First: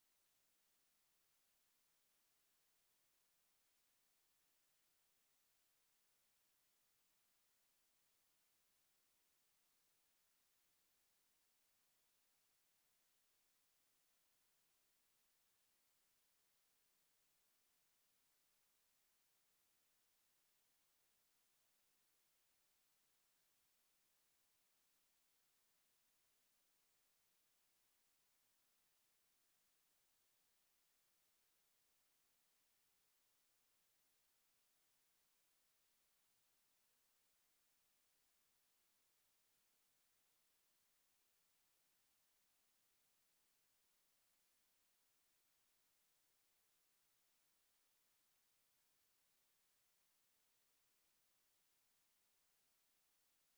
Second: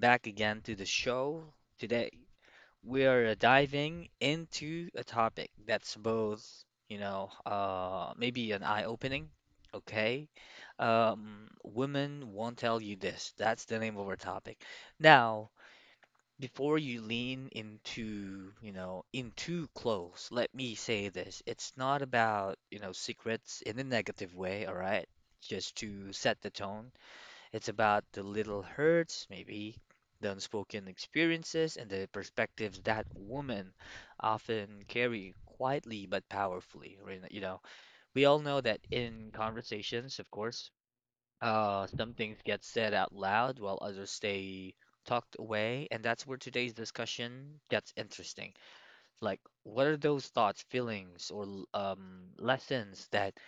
back again to the show. Today, we are diving into a topic that's both, maybe an eye-opening, okay? Women won't tell you this. That's the name of our topic. Now, before you lean into, in too close, let me say this. It's not about, secrets in a negative way, all right? Just to set the tone. It's about the little hurts, maybe the unspoken experiences, and the perspectives that women often carry quietly but powerfully. Right? You know, we all know that in conversations, of course, some things get said out loud while others stay tucked away, and that's where today's discussion gets interesting. Like, what are those thoughts, feelings, or lessons that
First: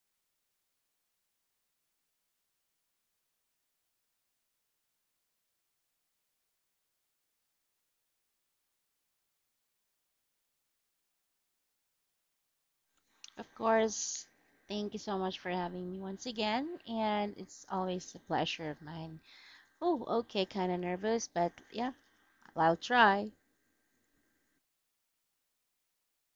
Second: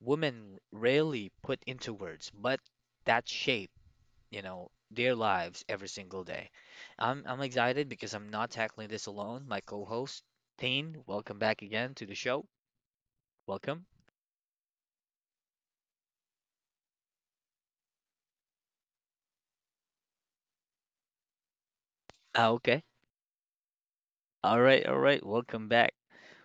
women rarely put into words, but that shape their lives every single day. I'm excited because I'm not tackling this alone. My co-host, Thane, welcome back again to the show. Of Welcome. course, thank you so much for having me once again, and it's always a pleasure of mine. Oh, okay, kind of nervous, but yeah, Ah, okay. I'll try. All right, all right. Welcome back.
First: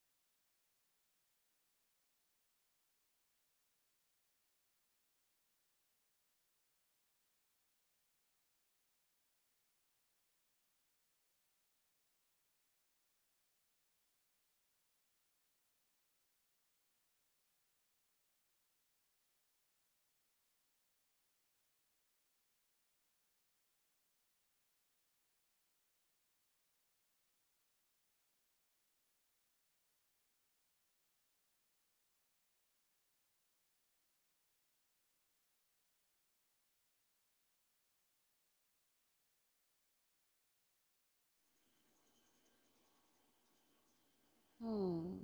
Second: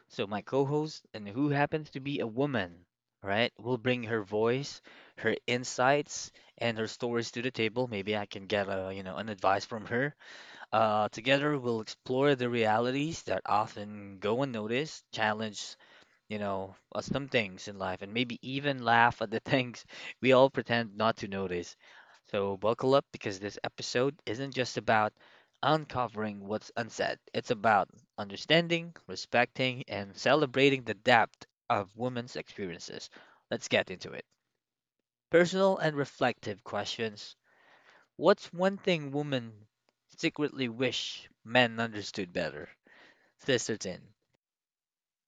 So my co-host, and who happens to be a woman, right? Will bring her voice, her insights, and her stories to the table. Maybe I can get a, an advice from her. Together we'll explore the realities that often go unnoticed, challenge some things in life and maybe even laugh at the things we all pretend not to notice. So, buckle up because this episode isn't just about uncovering what's unsaid, it's about understanding, respecting, and celebrating the depth of women's experiences. Let's get into it. Personal and reflective questions. What's one thing women secretly wish men understood better? Sister Tin. Hmm.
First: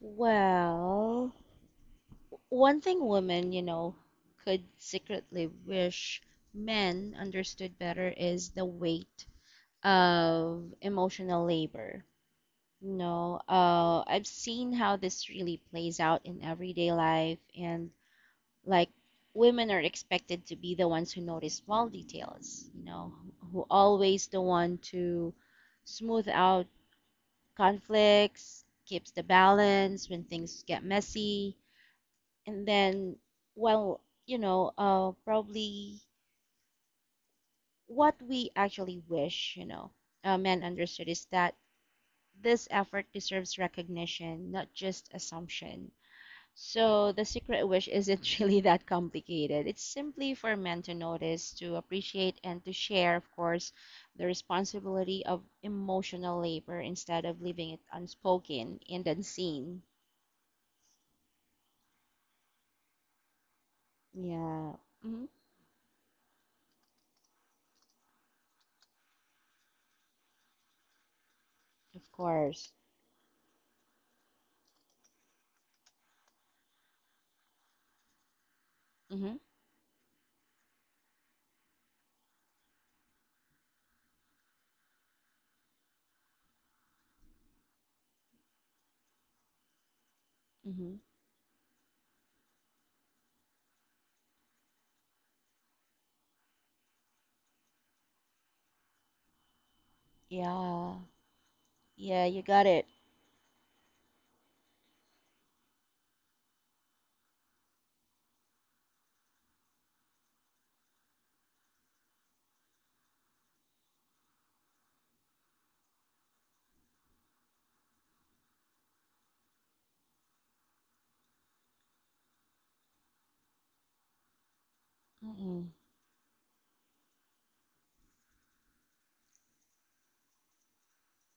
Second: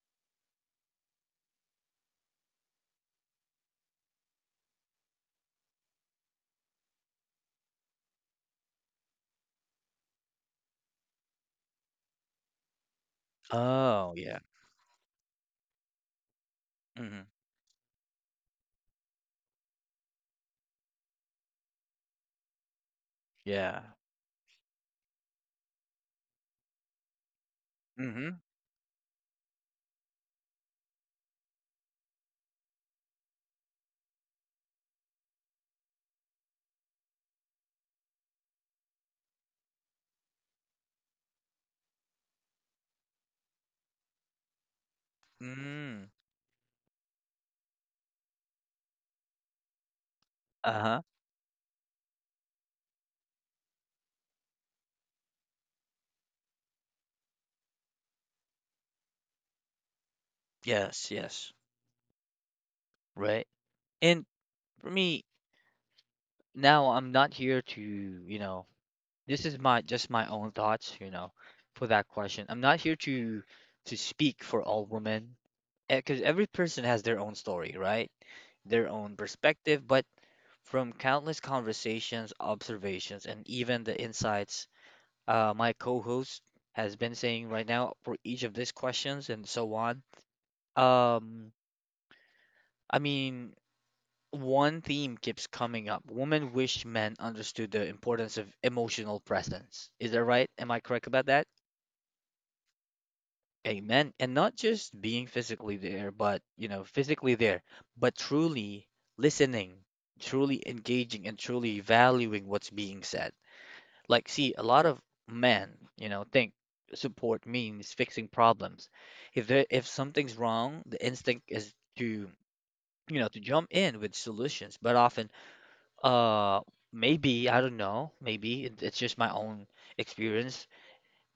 Well, one thing women, you know, could secretly wish men understood better is the weight of emotional labor. Oh, I've yeah. seen how this really plays out in everyday Hmm. life, and like women are expected to be the ones who notice small details, you know, who Yeah. always the one to smooth out conflicts, keeps the balance when things get messy. And then, well, you know, probably what we actually wish, you know, men understood is that this effort deserves recognition, not just assumption. Mm. So the secret wish isn't really that complicated. It's simply for men to Uh-huh. notice, to appreciate, and to share, of course, the responsibility of emotional labor instead of leaving it unspoken and unseen. Yes, yes. Right. And Yeah. for me, hmm now I'm not here to, you know, this is my just my own thoughts, you know, for that of question. I'm course. not here to speak for all women because every person has their own story, right? Their own hmm perspective, but from countless conversations, observations, and even the insights my co-host has been saying right now for each of these questions and so on. hmm Um, I mean, one theme keeps coming up. Women wish men understood the importance of emotional presence. Is that right? Am I Yeah, correct about that? yeah, you got it. Amen. And not just being physically there, but, you know, physically there, but truly listening, truly engaging, and truly valuing what's being said. Like, see, a lot of men, you know, think support means fixing problems. If something's wrong, the instinct is to, you know, to jump in with solutions, but often Mm-mm. Uh, maybe, I don't know. It's just my own experience.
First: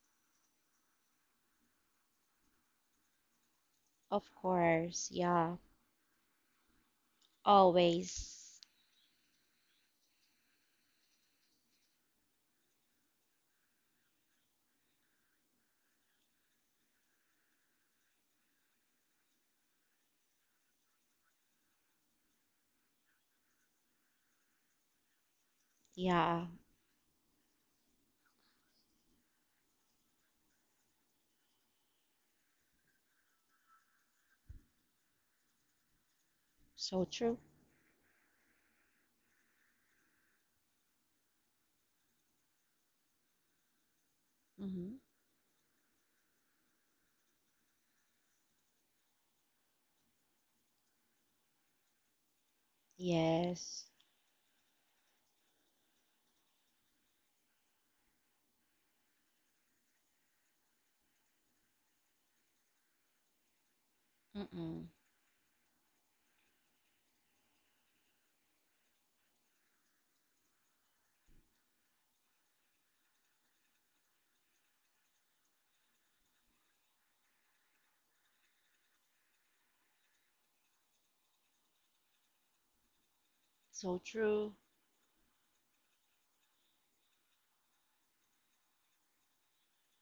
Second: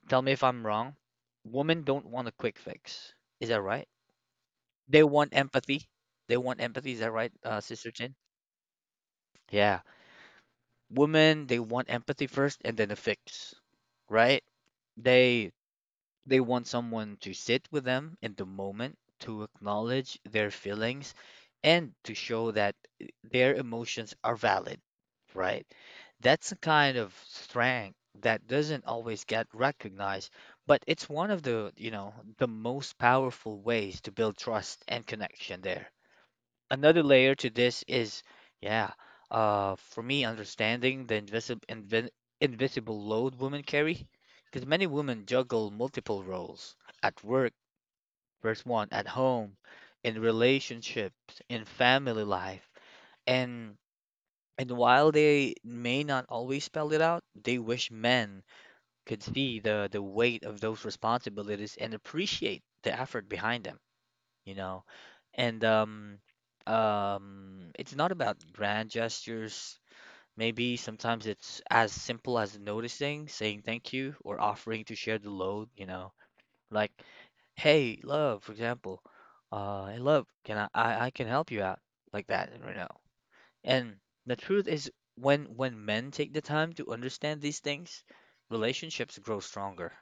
Tell me if I'm wrong. Women don't want a quick fix. Is that right? Of They course, want yeah, empathy. They want empathy. Is that right, Sister Chin? always. Yeah. Women, they want empathy first and then a fix, right? They They want someone to sit with them in the moment, to acknowledge their feelings, and to show that their emotions are valid, right? Yeah, That's a kind of strength that doesn't always get recognized, but it's one of the, you know, the most powerful ways to build trust and connection there another so layer true. to this is, yeah, for me, understanding the invisible load women carry, because many hmm women juggle multiple roles at work, first one at home, in relationships, in family life, and Yes. While they may not always spell it out, they wish men could see the weight of those responsibilities and appreciate the effort behind them, you know. Mm-mm. And it's not about grand gestures. Maybe sometimes it's as simple as noticing, saying thank you, or offering to share the load, you know, like, hey, love, for example, hey, love, I can help you out, like that, you know. So And the true. truth is, when men take the time to understand these things, relationships grow stronger.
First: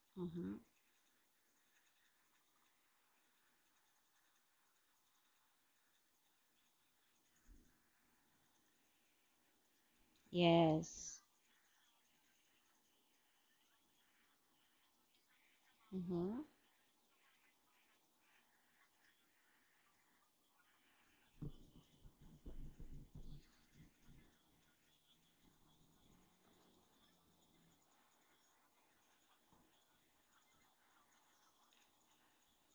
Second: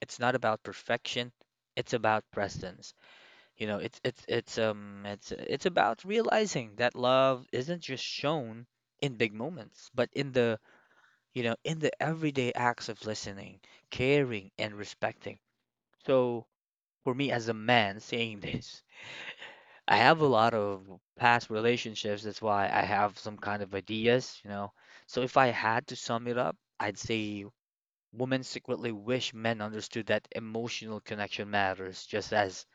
It's not Mhm. about perfection, it's about presence. You know, it's about realizing that love isn't just shown in big moments, but in the, Yes. you know, in the everyday acts of listening, caring, and respecting. Mm-hmm. So for me as a man saying this, I have a lot of past relationships, that's why I have some kind of ideas, you know. So if I had to sum it up, I'd say women secretly wish men understood that emotional connection matters just as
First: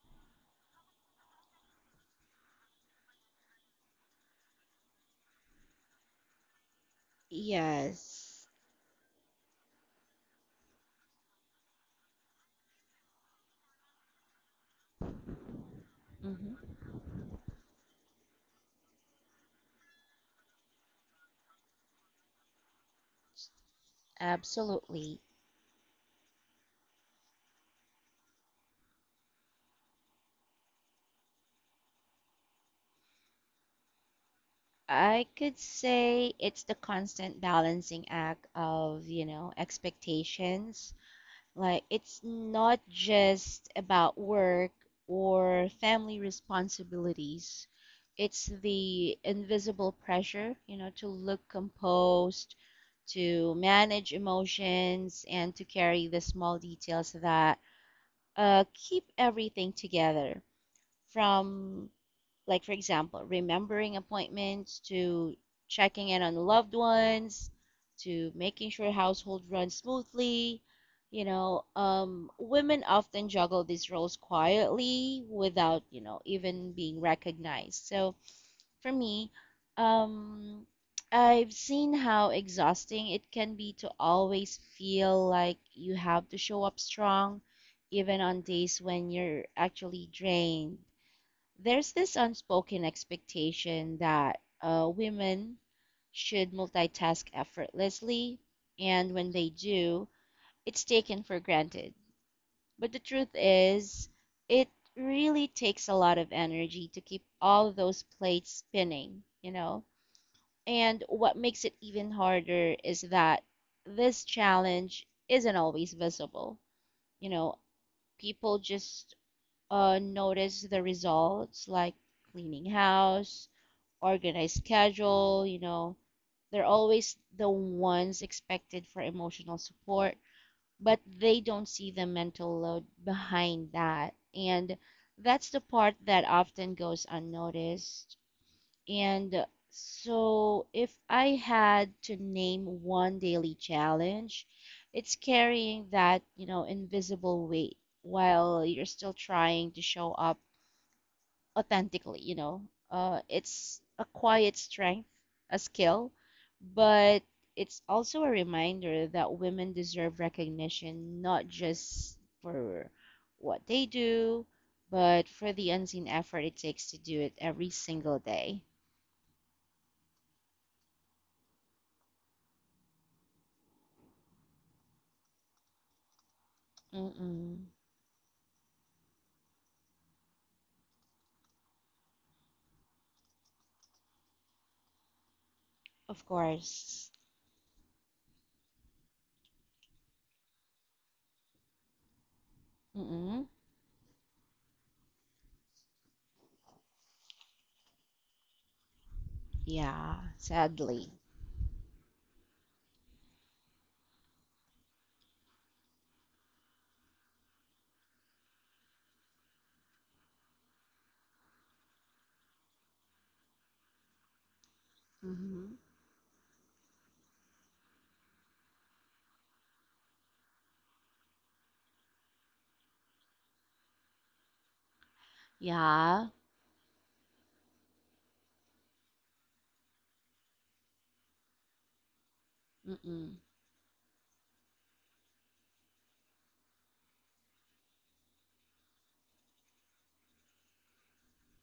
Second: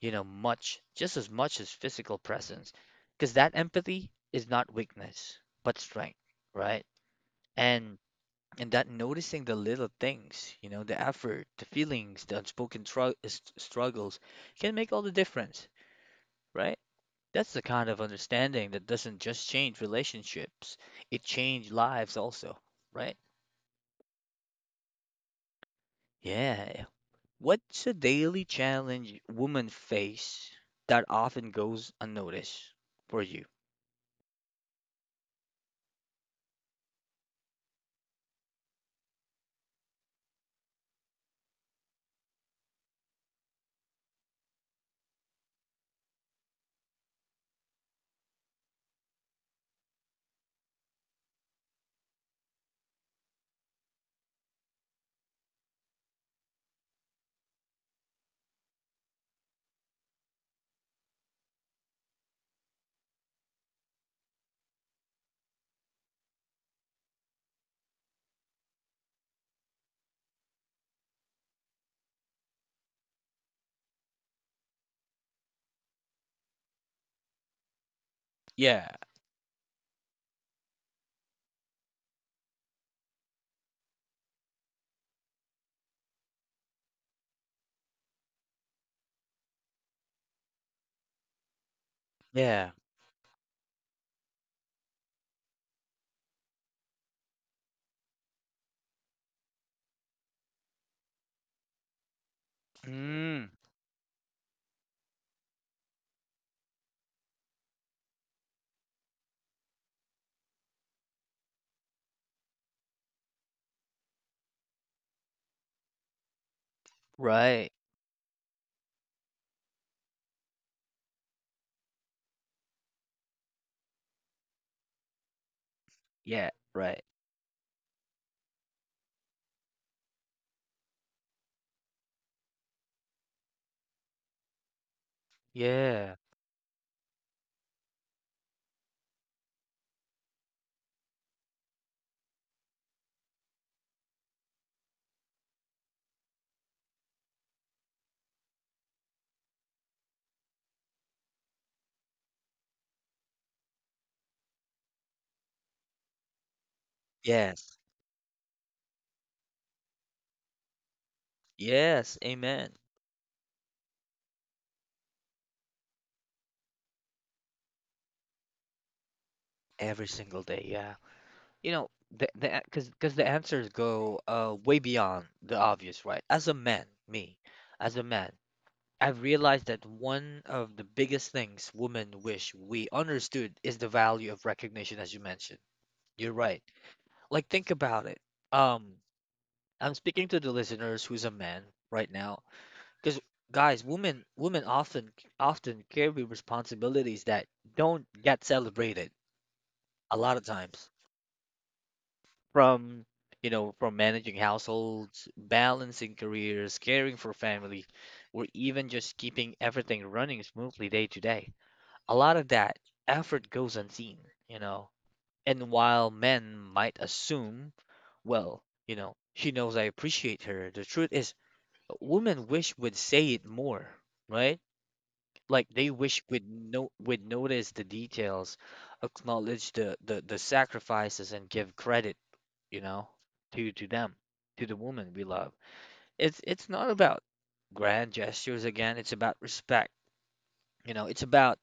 you know, much, just as much as physical presence, because that empathy is not weakness, but strength, right? And Yes. That noticing the little things, you know, the effort, the feelings, the unspoken struggles can make all the difference, Mm-hmm. right? That's the kind of understanding that doesn't just change relationships, it changes lives also, right? Absolutely. Yeah. What's a daily challenge women face that often goes unnoticed for you? I could say it's the constant balancing act of, you know, expectations. Like, it's not just about work or family responsibilities. It's the invisible pressure, you know, to look composed, to manage emotions, and to carry the small details that keep everything together, from like for example remembering appointments, to checking in on loved ones, to making sure household runs smoothly, you know. Women often juggle these roles quietly without, you know, even being recognized. So Yeah. for me, um, I've seen how exhausting it can be to always feel like you have to show up strong, even on days when you're actually drained. There's this Yeah. unspoken expectation that women should multitask effortlessly, and when they do, it's taken for granted. But the truth Mm. is, it really takes a lot of energy to keep all those plates spinning, you know? And what makes it even harder is that this challenge isn't always visible. You know, Right. people just notice the results, like cleaning house, organized schedule, you know. Yeah, They're right. always the ones expected for emotional support, but they don't see the mental load behind that. And that's the part Yeah. that often goes unnoticed. And so, if I had to name one daily challenge, it's carrying that, you know, invisible weight while you're still trying to show up authentically, you know. It's a quiet strength, a skill, but Yes. it's also a reminder that women deserve recognition not Yes, just amen. for what they do, but for the unseen effort it takes to do it every single day. Every single day. Yeah. You know, the because the answers go way beyond the obvious, right? As a man, me, Mm-mm. as a man, I've realized that one of the biggest things women wish we understood is the value of recognition, as you mentioned. Of You're right. course. Like, think about it. Um, I'm speaking to the listeners who's a man right now. Because Mm-mm. guys, women often carry responsibilities that don't get celebrated a Yeah, lot of times. sadly. From you know, from managing households, balancing careers, caring for family, or even just keeping everything running smoothly day to day. A lot of that effort goes unseen, you know. Mm-hmm. And while men might assume, well, you know, she knows I appreciate her, the truth is women wish would say it more, right? Like they wish Yeah. we'd no would notice the details, acknowledge the sacrifices and give credit, you know, Mm-mm. To them, to the woman we love. It's not about grand gestures again, it's about respect. You know, it's about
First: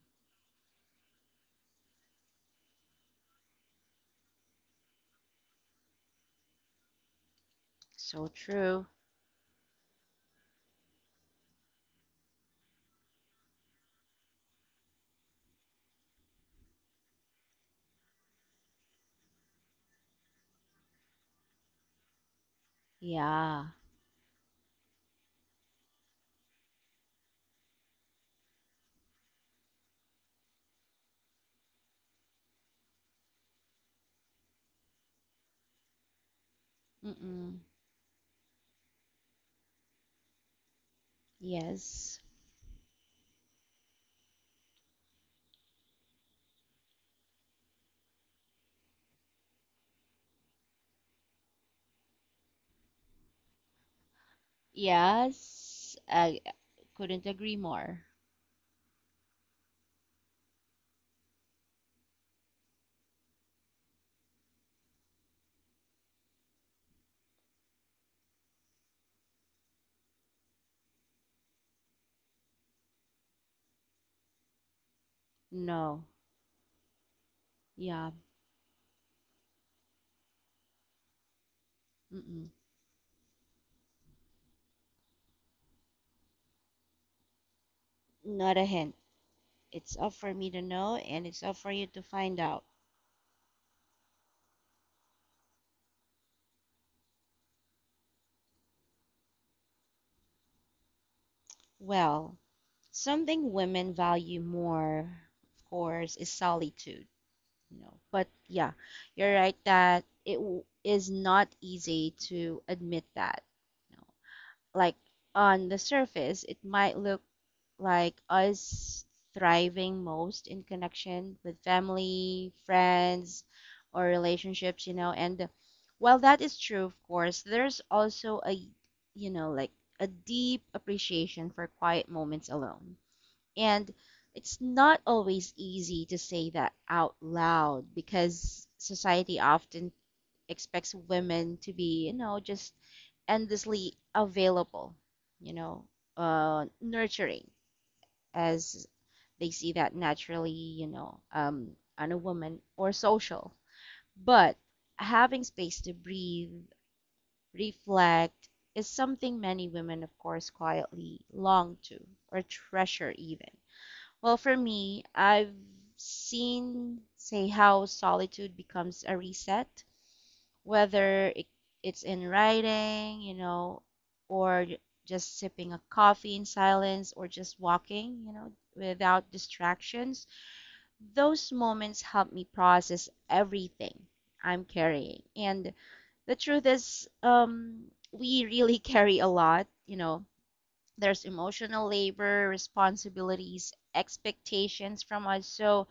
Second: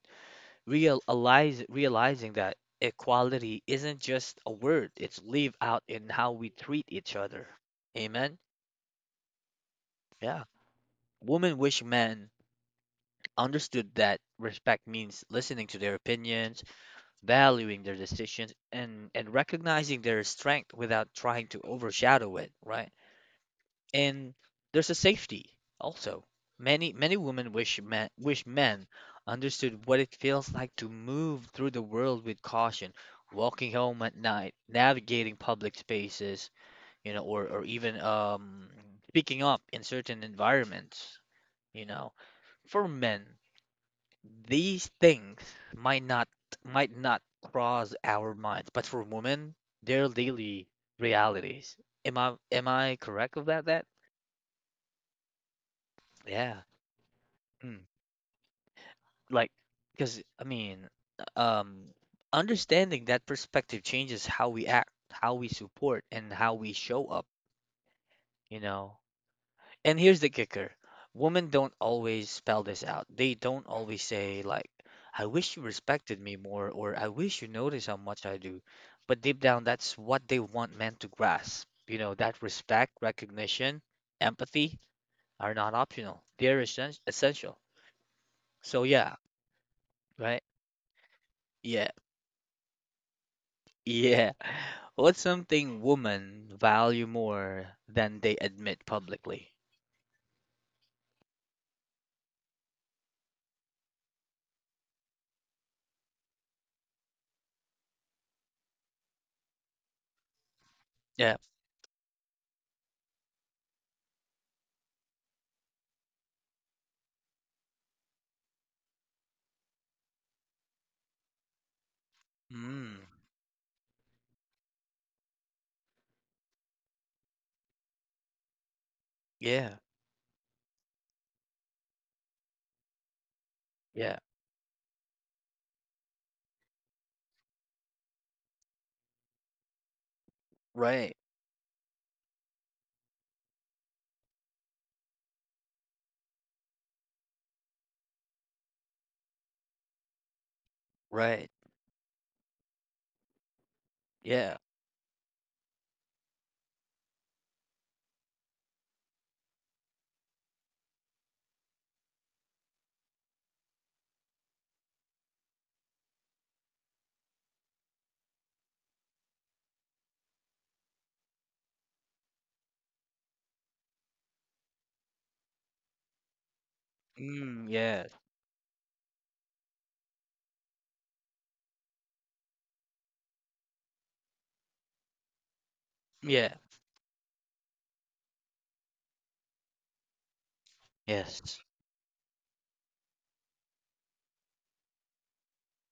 realize realizing that equality isn't just a word, it's live out in how we treat each other. So Amen. true. Yeah. Women wish men understood that respect means listening to their opinions, valuing their decisions and recognizing their strength without trying to overshadow it, right? Yeah. And there's a safety also. Many women wish men understood what it feels like to move through the world with caution, walking home at night, navigating public spaces, you know, Mm-mm. or even speaking up in certain environments, you know. Yes. For men, these things might not might not cross our minds, but for women, they're daily realities. Am I correct about that? Yes, I Yeah. couldn't agree Mm. more. Like, because I mean, um, understanding that perspective changes how we act, how we support, and how we show up, you know. And here's the kicker. Women don't always spell this out. They don't always say like, I wish you No. respected me more or I wish you noticed how Yeah. much I do. But deep down, that's what they want men to grasp. You know, that Mm-mm. respect, recognition, empathy are not optional. They're essential. Not a So hint. yeah, It's up for right? me to know and it's up for you Yeah. to find out. Yeah. What's something women value more than they admit publicly? Well, something women value more, of course, is solitude, you know. But yeah, you're right that it is Yeah. not easy to admit that. You know, like on the surface, it might look like us thriving most in connection with family, Mm. friends, or relationships, you know. And while that is true, of course, there's also a, you know, like Yeah. a deep appreciation for quiet moments alone, and Yeah. it's not always easy to say that out loud because society often expects Right. women to be, you know, just endlessly available, you know, nurturing, as they see that naturally, you know, Right. On a woman or social. Yeah. But having space to breathe, reflect, is something many women, of course, quietly long to or treasure even. Well, for me, I've seen, say, how solitude becomes a reset, whether it's in writing, you know, or just sipping a coffee in silence, or just Mm, yeah, walking, you know, without distractions. Those moments help me process everything I'm carrying. And the yeah, truth is, we really carry a lot, you know, there's yes, emotional labor, responsibilities, expectations from us. So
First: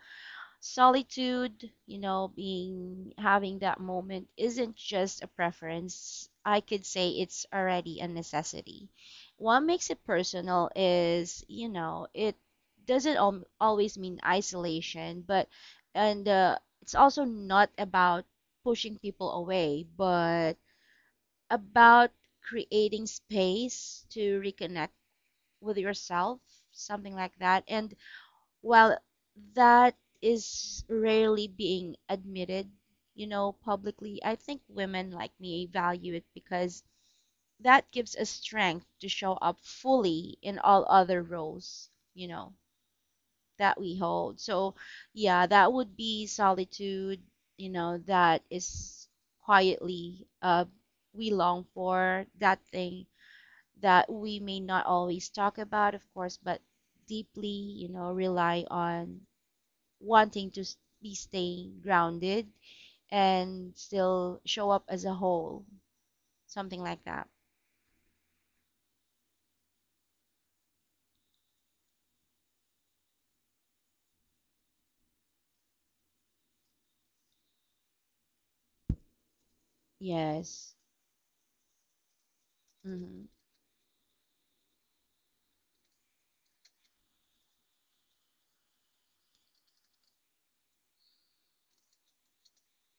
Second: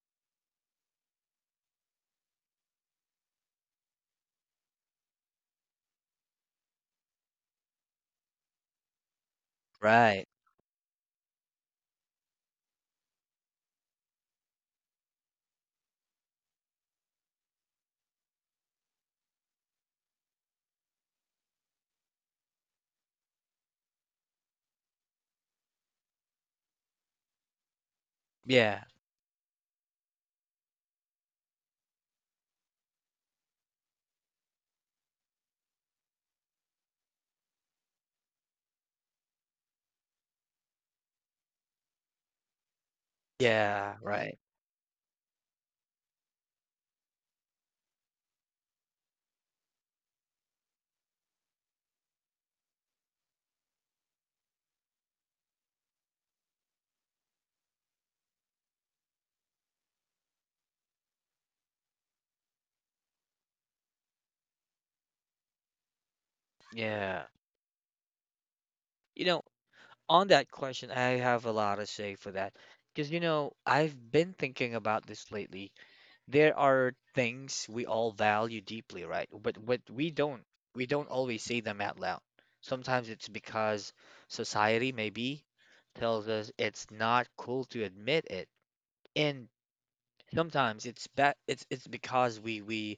solitude, you know, being having that moment isn't just a preference. I could say it's already a necessity. What makes it right. personal is, you know, it doesn't al- always mean isolation, but and it's also not about pushing people away, but about creating space to reconnect with yourself, something like that. And Yeah, while that is rarely being admitted, you know, publicly, I think women like me value it because that gives us strength to show up fully in all other roles, you know, that yeah, we right. hold. So, yeah, that would be solitude, you know, that is quietly, we long for, that thing that we may not always talk about, of course, but deeply, you know, rely on, wanting to be staying grounded and still show up as a whole, something like Yeah. that. You know, on that question, I have a lot to say for that. Because, you know, I've been thinking about this lately. There are things we all value deeply, right? But we don't Yes. Always say them out loud. Sometimes Mm-hmm. it's because society maybe tells us it's not cool to admit it. And sometimes it's be it's because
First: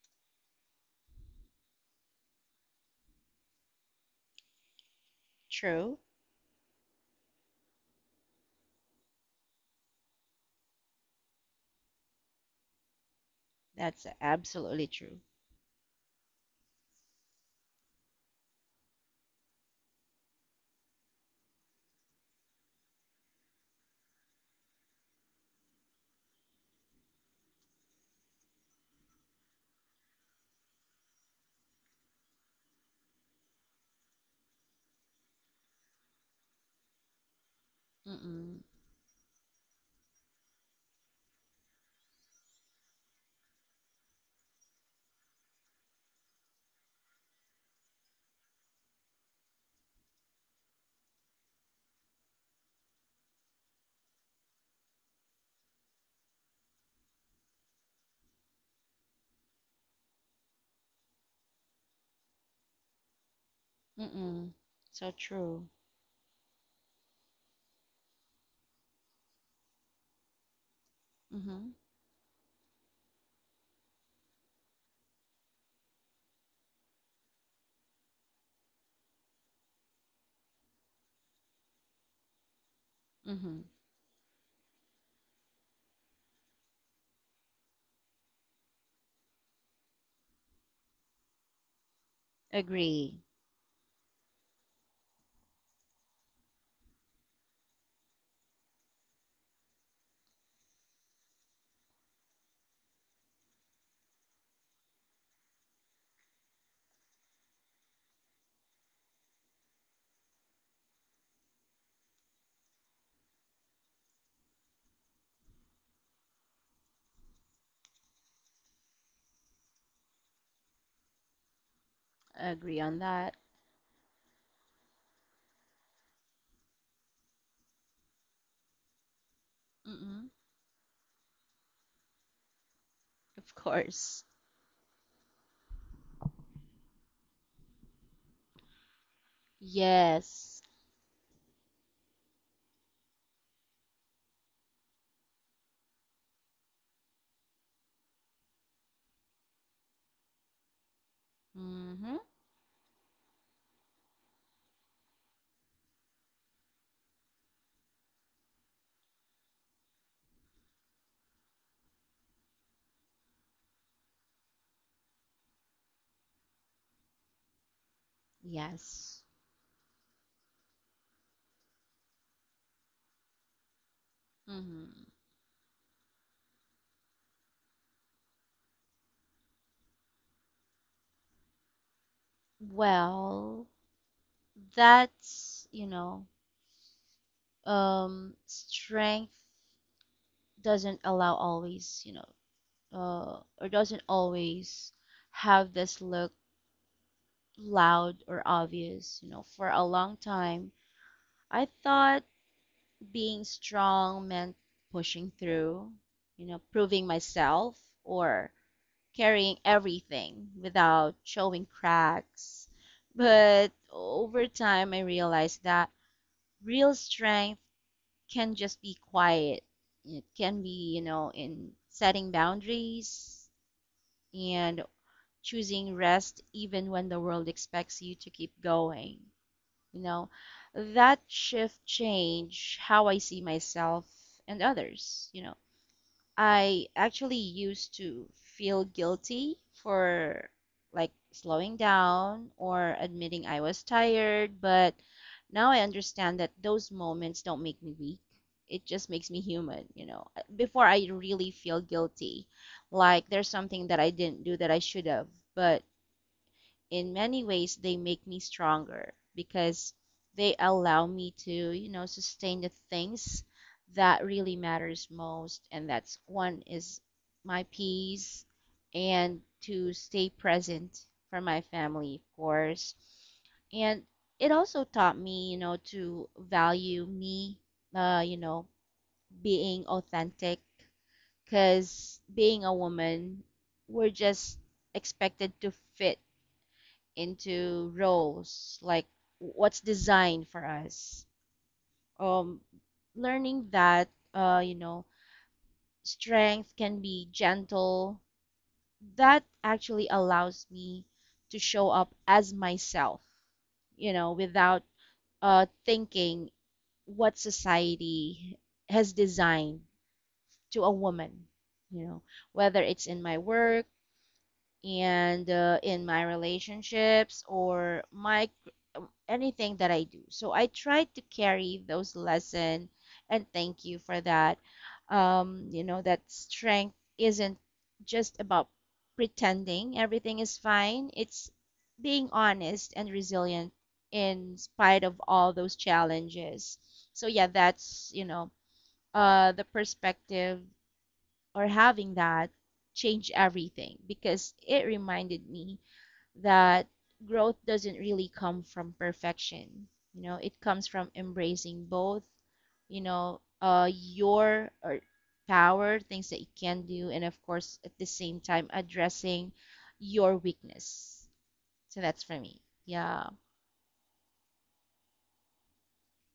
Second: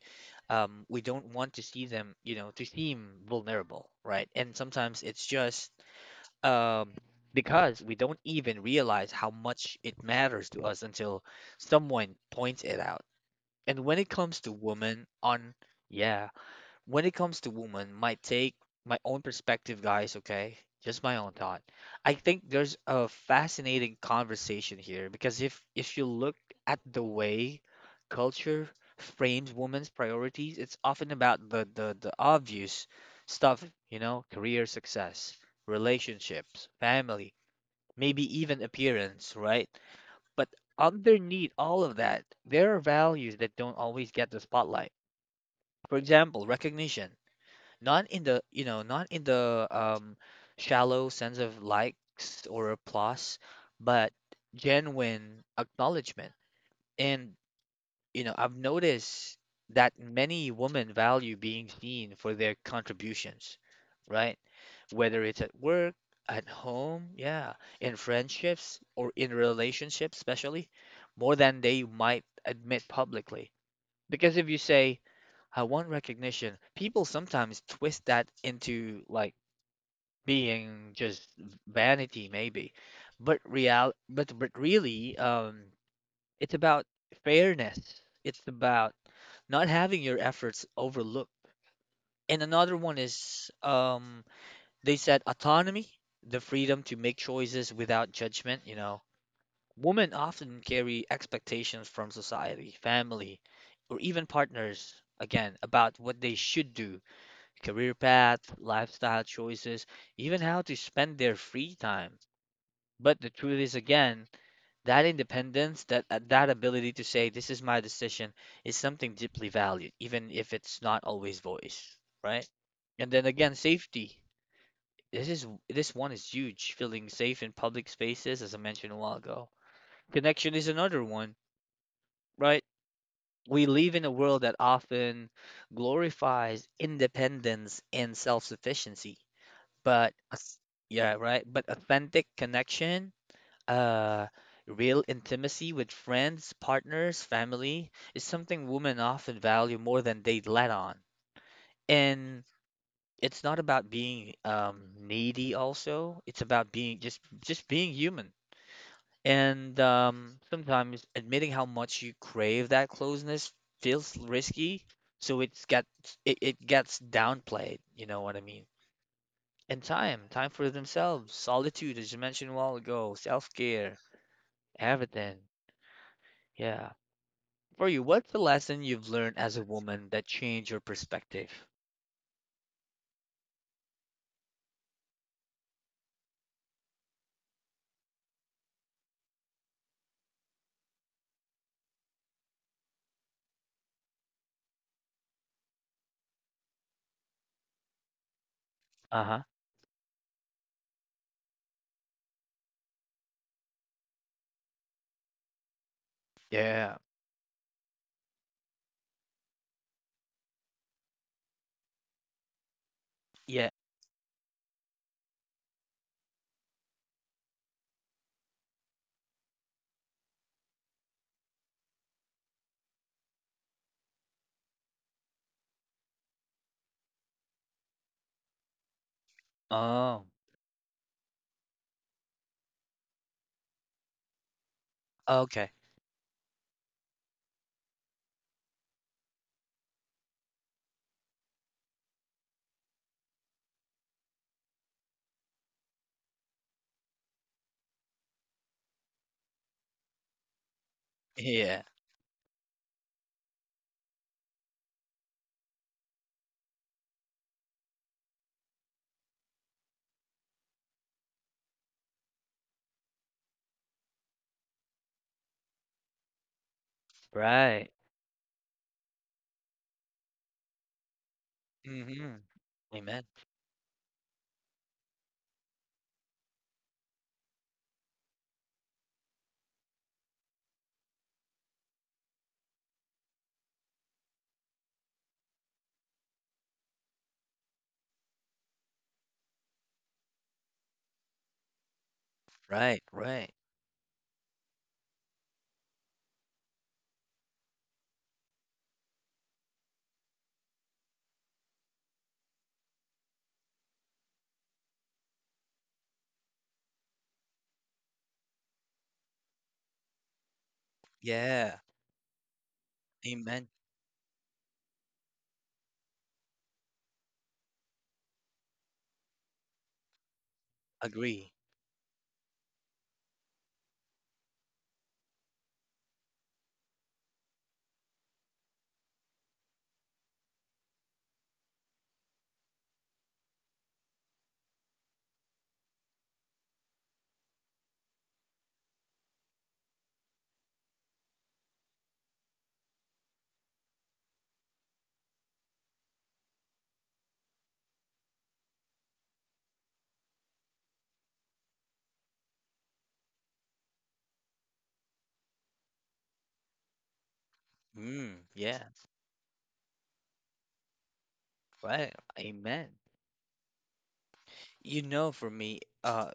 we don't want to see them, you know, to seem vulnerable, right? And sometimes it's just True. um because we don't even realize how much it matters to us until someone points it out. And when That's it comes to absolutely women true. on, yeah when it comes to women, my take, my own perspective, guys, okay? Just my own thought. I think there's a fascinating conversation here because if you look at the way culture frames women's priorities, it's often about the obvious stuff, you know, career success, relationships, family, maybe even Mm-mm. appearance, right? But underneath all of that, there are values that don't always get the spotlight. For example, recognition not in the you know not in the shallow sense of likes or applause but genuine acknowledgement and you know I've noticed that many women value being seen for their contributions, right? Mm-mm. So Whether it's at true. work at home, yeah, in friendships or in relationships especially more than Mm-hmm. they might admit publicly. Because if you say, I want recognition, people sometimes twist that into like being just vanity, maybe. Mm-hmm. But really, it's about fairness. It's about not having your efforts overlooked. And another one Agree. is, they said autonomy, the freedom to make choices without judgment. You know, women often carry expectations from society, family, or even partners, again, about what they should do, career path, lifestyle choices, even how to spend their free time. But the truth is, again, that independence, that ability to say, this is my decision, is something deeply valued, even if it's not always voiced, right? Agree on And then that. again, safety. This one is huge. Feeling safe in public spaces, as I mentioned a while ago. Mm-mm. Connection is another one, right? Of We live in a course. world that often glorifies independence and self-sufficiency, but as- Yes. yeah, right? But authentic connection, uh, real intimacy with friends, partners, family is something women often value more than they let on. Mm-hmm. And it's not about being needy also. It's about being just being human. And sometimes admitting how much you crave that closeness feels risky, so it gets downplayed, you know what I mean? Yes. And time for themselves, solitude, as you mentioned a while ago, self-care, Mm-hmm. everything. Yeah. For you, what's the lesson you've learned as a woman that changed your perspective? Well, that's, you know, strength doesn't allow always, you know, or doesn't always have this look loud or obvious. You Uh-huh. know, for a long time, I thought being strong meant pushing through, you know, Yeah. proving myself or carrying everything without showing cracks. Yeah. But over time, I realized that real strength can just be quiet. It can be, you know, in setting boundaries and choosing rest even when the world expects you to keep going. You Oh. know, that shift change how I see myself and others, you know. Okay. I actually used to feel guilty for like slowing down or admitting I was tired, but now I understand that those moments don't make me weak. It just makes me human, you know. Before I really feel Yeah. guilty, like there's something that I didn't do that I should have, but in many ways they make me stronger because they allow me to, you know, sustain the things that really matters most, and that's one is my Right. peace, and to stay present for my family, Mm-hmm. of course. Amen. And it also taught me, you know, to value me, you know, being authentic, because being a woman, we're just expected to fit into roles like what's designed for us. um Right, right. Learning that, you know, strength can be gentle, that actually allows me to show up as myself, you know, without thinking what society has designed to a woman, Yeah. you know, whether it's in my Amen. work and in my relationships or my anything that I do. So I try to Agree. carry those lessons. And thank you for that. You know, that strength isn't just about pretending everything is fine. It's being honest and resilient in spite of all those challenges. So yeah, that's, you know, the perspective or having that change everything because it reminded me that growth doesn't really come from perfection. You know, it comes from embracing both, you know, your or power, things that you can do, and of course, at the same Mm, time, yeah, addressing your weakness. So right. that's for me. Amen. Yeah. You know, for me,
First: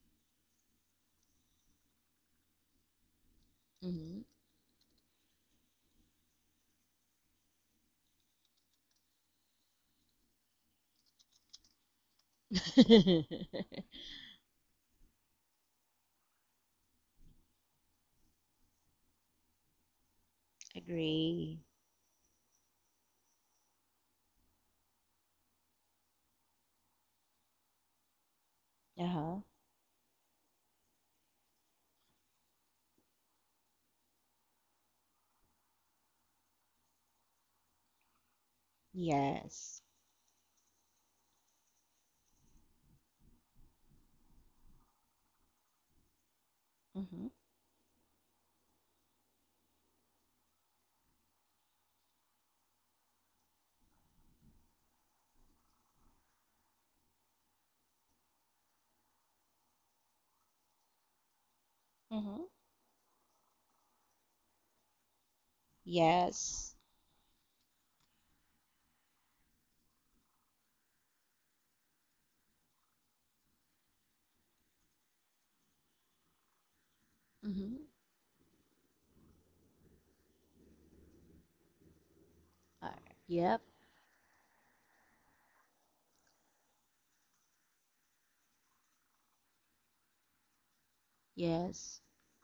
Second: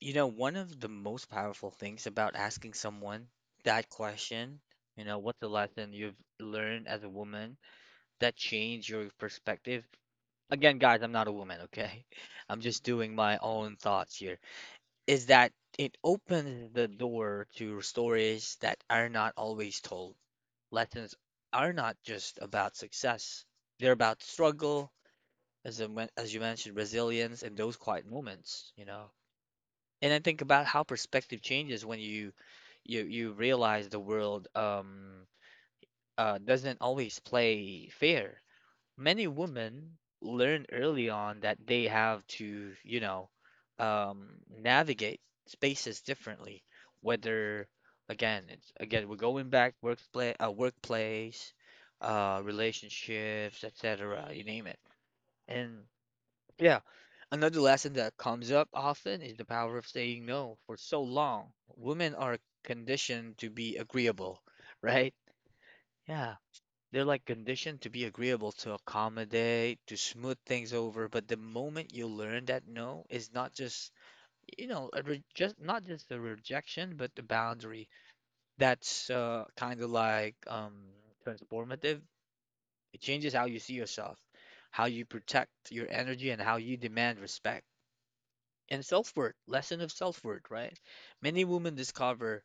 you know, one of the most powerful things about asking someone that hmm question, you know, what's the lesson you've learned as a woman that changed your perspective? Again, guys, I'm not a woman, okay? I'm just doing my own thoughts here. Is that it opens the door to stories that are not always told. Lessons Agree. are not just about success. They're about struggle, as you mentioned, resilience in those quiet moments, you Uh know. huh. And I think about how perspective changes when you realize the world doesn't always play fair. Many Yes. women learn early on that they have to, you know, um navigate spaces differently, Mm-hmm. whether, again, it's, again, we're going back workplace, relationships, etc., you name it. And yeah. Another lesson that comes up often is the power of saying no for so long. Women are Mm-hmm. conditioned to be agreeable, right? Yeah. Yes. They're like conditioned to be agreeable, to accommodate, to smooth things over. But the moment you learn that no is not just, you know, a re just not just a rejection, but a Mm-hmm. boundary. That's kind of like, transformative. Uh, It changes how you yep. see yourself, how you protect your energy, and how you demand respect. And self-worth, lesson of self-worth, right? Many women Yes. discover,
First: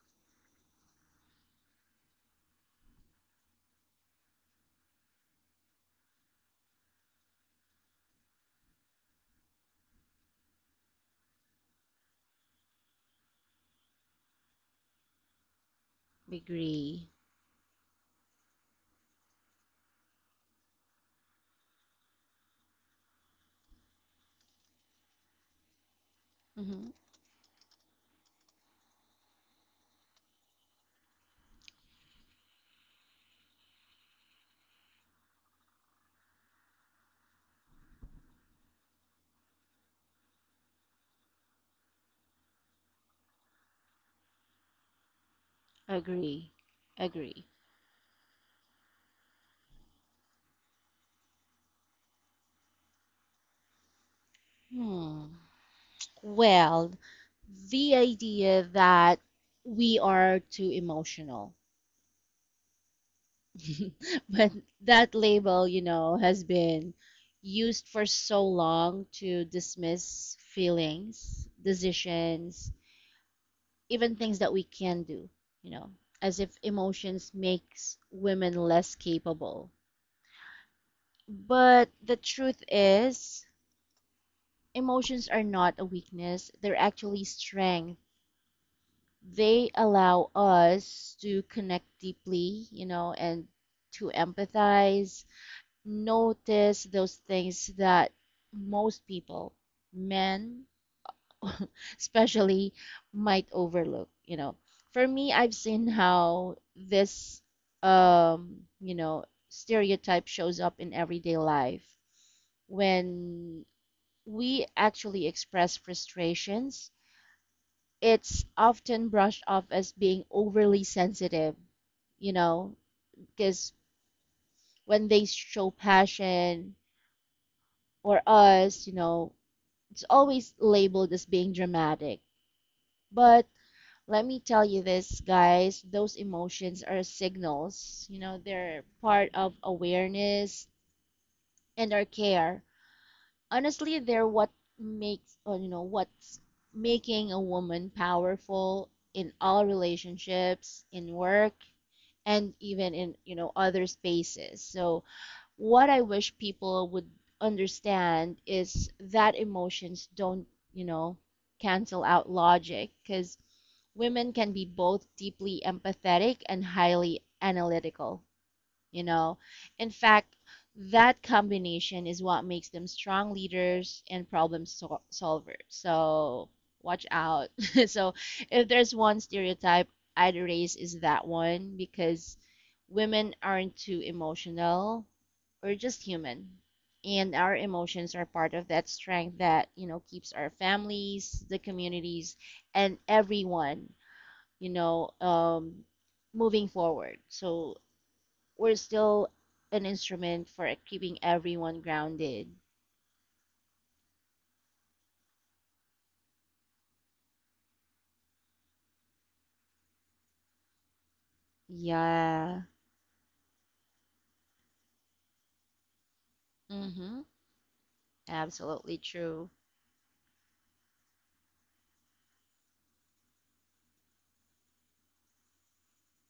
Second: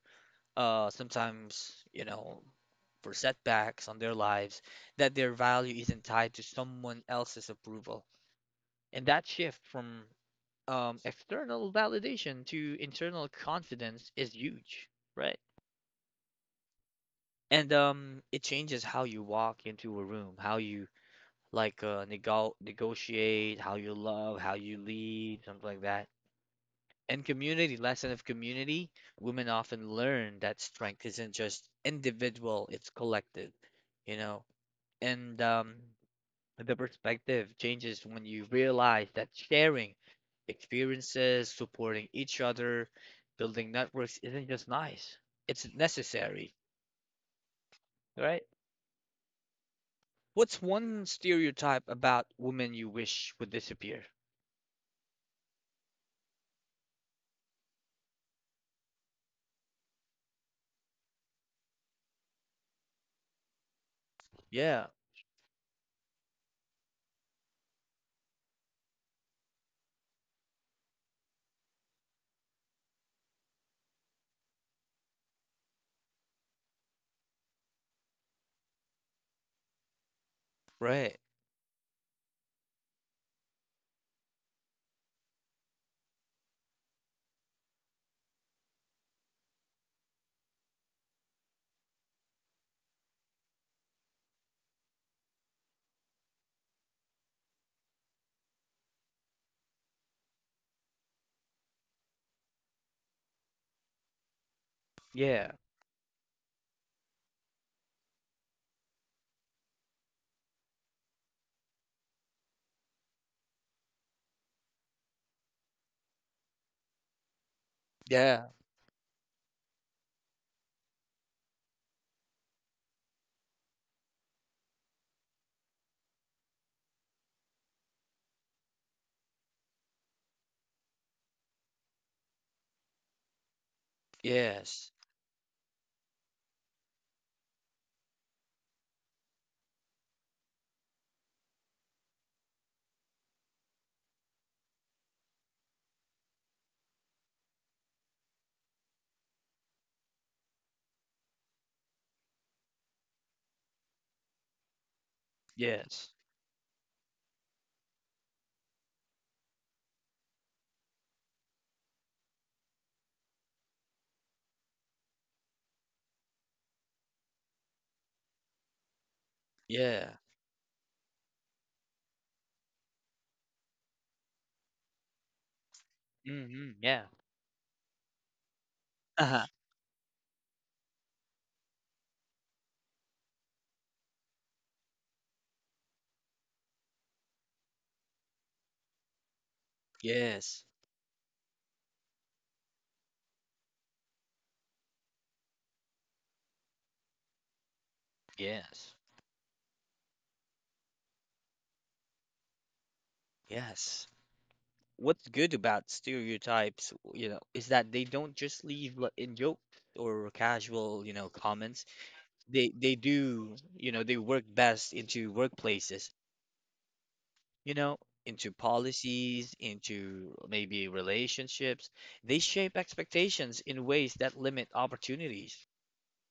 sometimes, you know, for setbacks on their lives, that their value isn't tied to someone else's approval. And that shift from external validation to internal confidence is huge, right? Agree. And it changes how you walk into a room, how you like negotiate, how you love, how you lead, something like that. hmm In community, lesson of community, women often learn that strength isn't just individual, it's collective, you know. And the perspective changes when you realize that sharing experiences, supporting each other, building networks isn't just nice, it's Agree. necessary, Agree. right? What's one stereotype about women you wish would disappear? Hmm. Well, the idea that we are too emotional. But Yeah, that label, you know, has been used for so long to dismiss feelings, decisions, even things that we can do, you know, as if emotions makes women less capable. right. But the truth is, emotions are not a weakness, they're actually strength. They allow us to connect deeply, you know, and to empathize, notice those things that most people, men especially, might overlook, you know. For me, Yeah, I've seen how this, you know, stereotype shows up in everyday life, when we actually express frustrations, it's yeah, often brushed off as being overly sensitive, you know, because when they show passion or us, you know, it's always labeled as being dramatic. But let me tell you yes, this, guys, those emotions are signals, you know, they're part of awareness and our care. Honestly, they're what makes or you know, what's making a woman powerful in all relationships, in work, and even in, you know, other spaces. So what I yes, wish people would understand is that emotions don't, you know, cancel out logic, because women can be both deeply empathetic and highly analytical, you know. In yeah. fact, that combination is what makes them strong leaders and solvers. So Hmm, yeah. watch out. So if there's one Uh-huh. stereotype I'd erase is that one, because women aren't too emotional, we're just human, and our emotions are part of that strength that, you know, keeps our Yes. families, the communities, and everyone, you know, moving forward. So we're Yes. still an instrument for keeping everyone grounded. Yes. What's good about stereotypes, you know, is that they don't just leave in jokes or casual, you know, comments. Yeah. They do, you know, they work best into workplaces, Mm-hmm. you know, into Absolutely true. policies, into maybe relationships. They shape expectations in ways that limit opportunities.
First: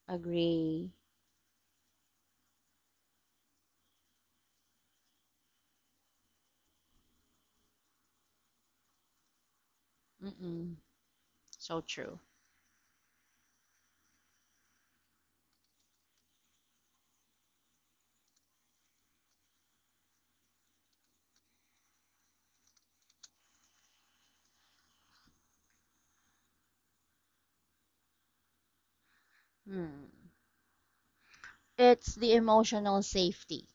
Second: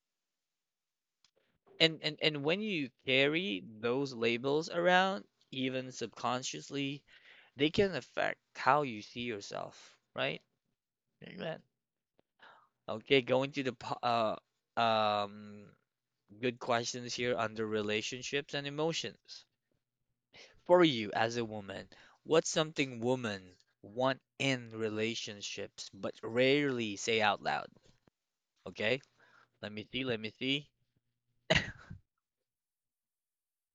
Agree. And when you carry those labels around, even subconsciously, they can affect how you see yourself, right? Mm-mm. Amen. So true. Okay, going to the uh, um, good questions here under relationships and emotions. For you as a woman, what's something women want in relationships but rarely say out loud? Okay, let me see, Hmm. let me see. It's the emotional safety.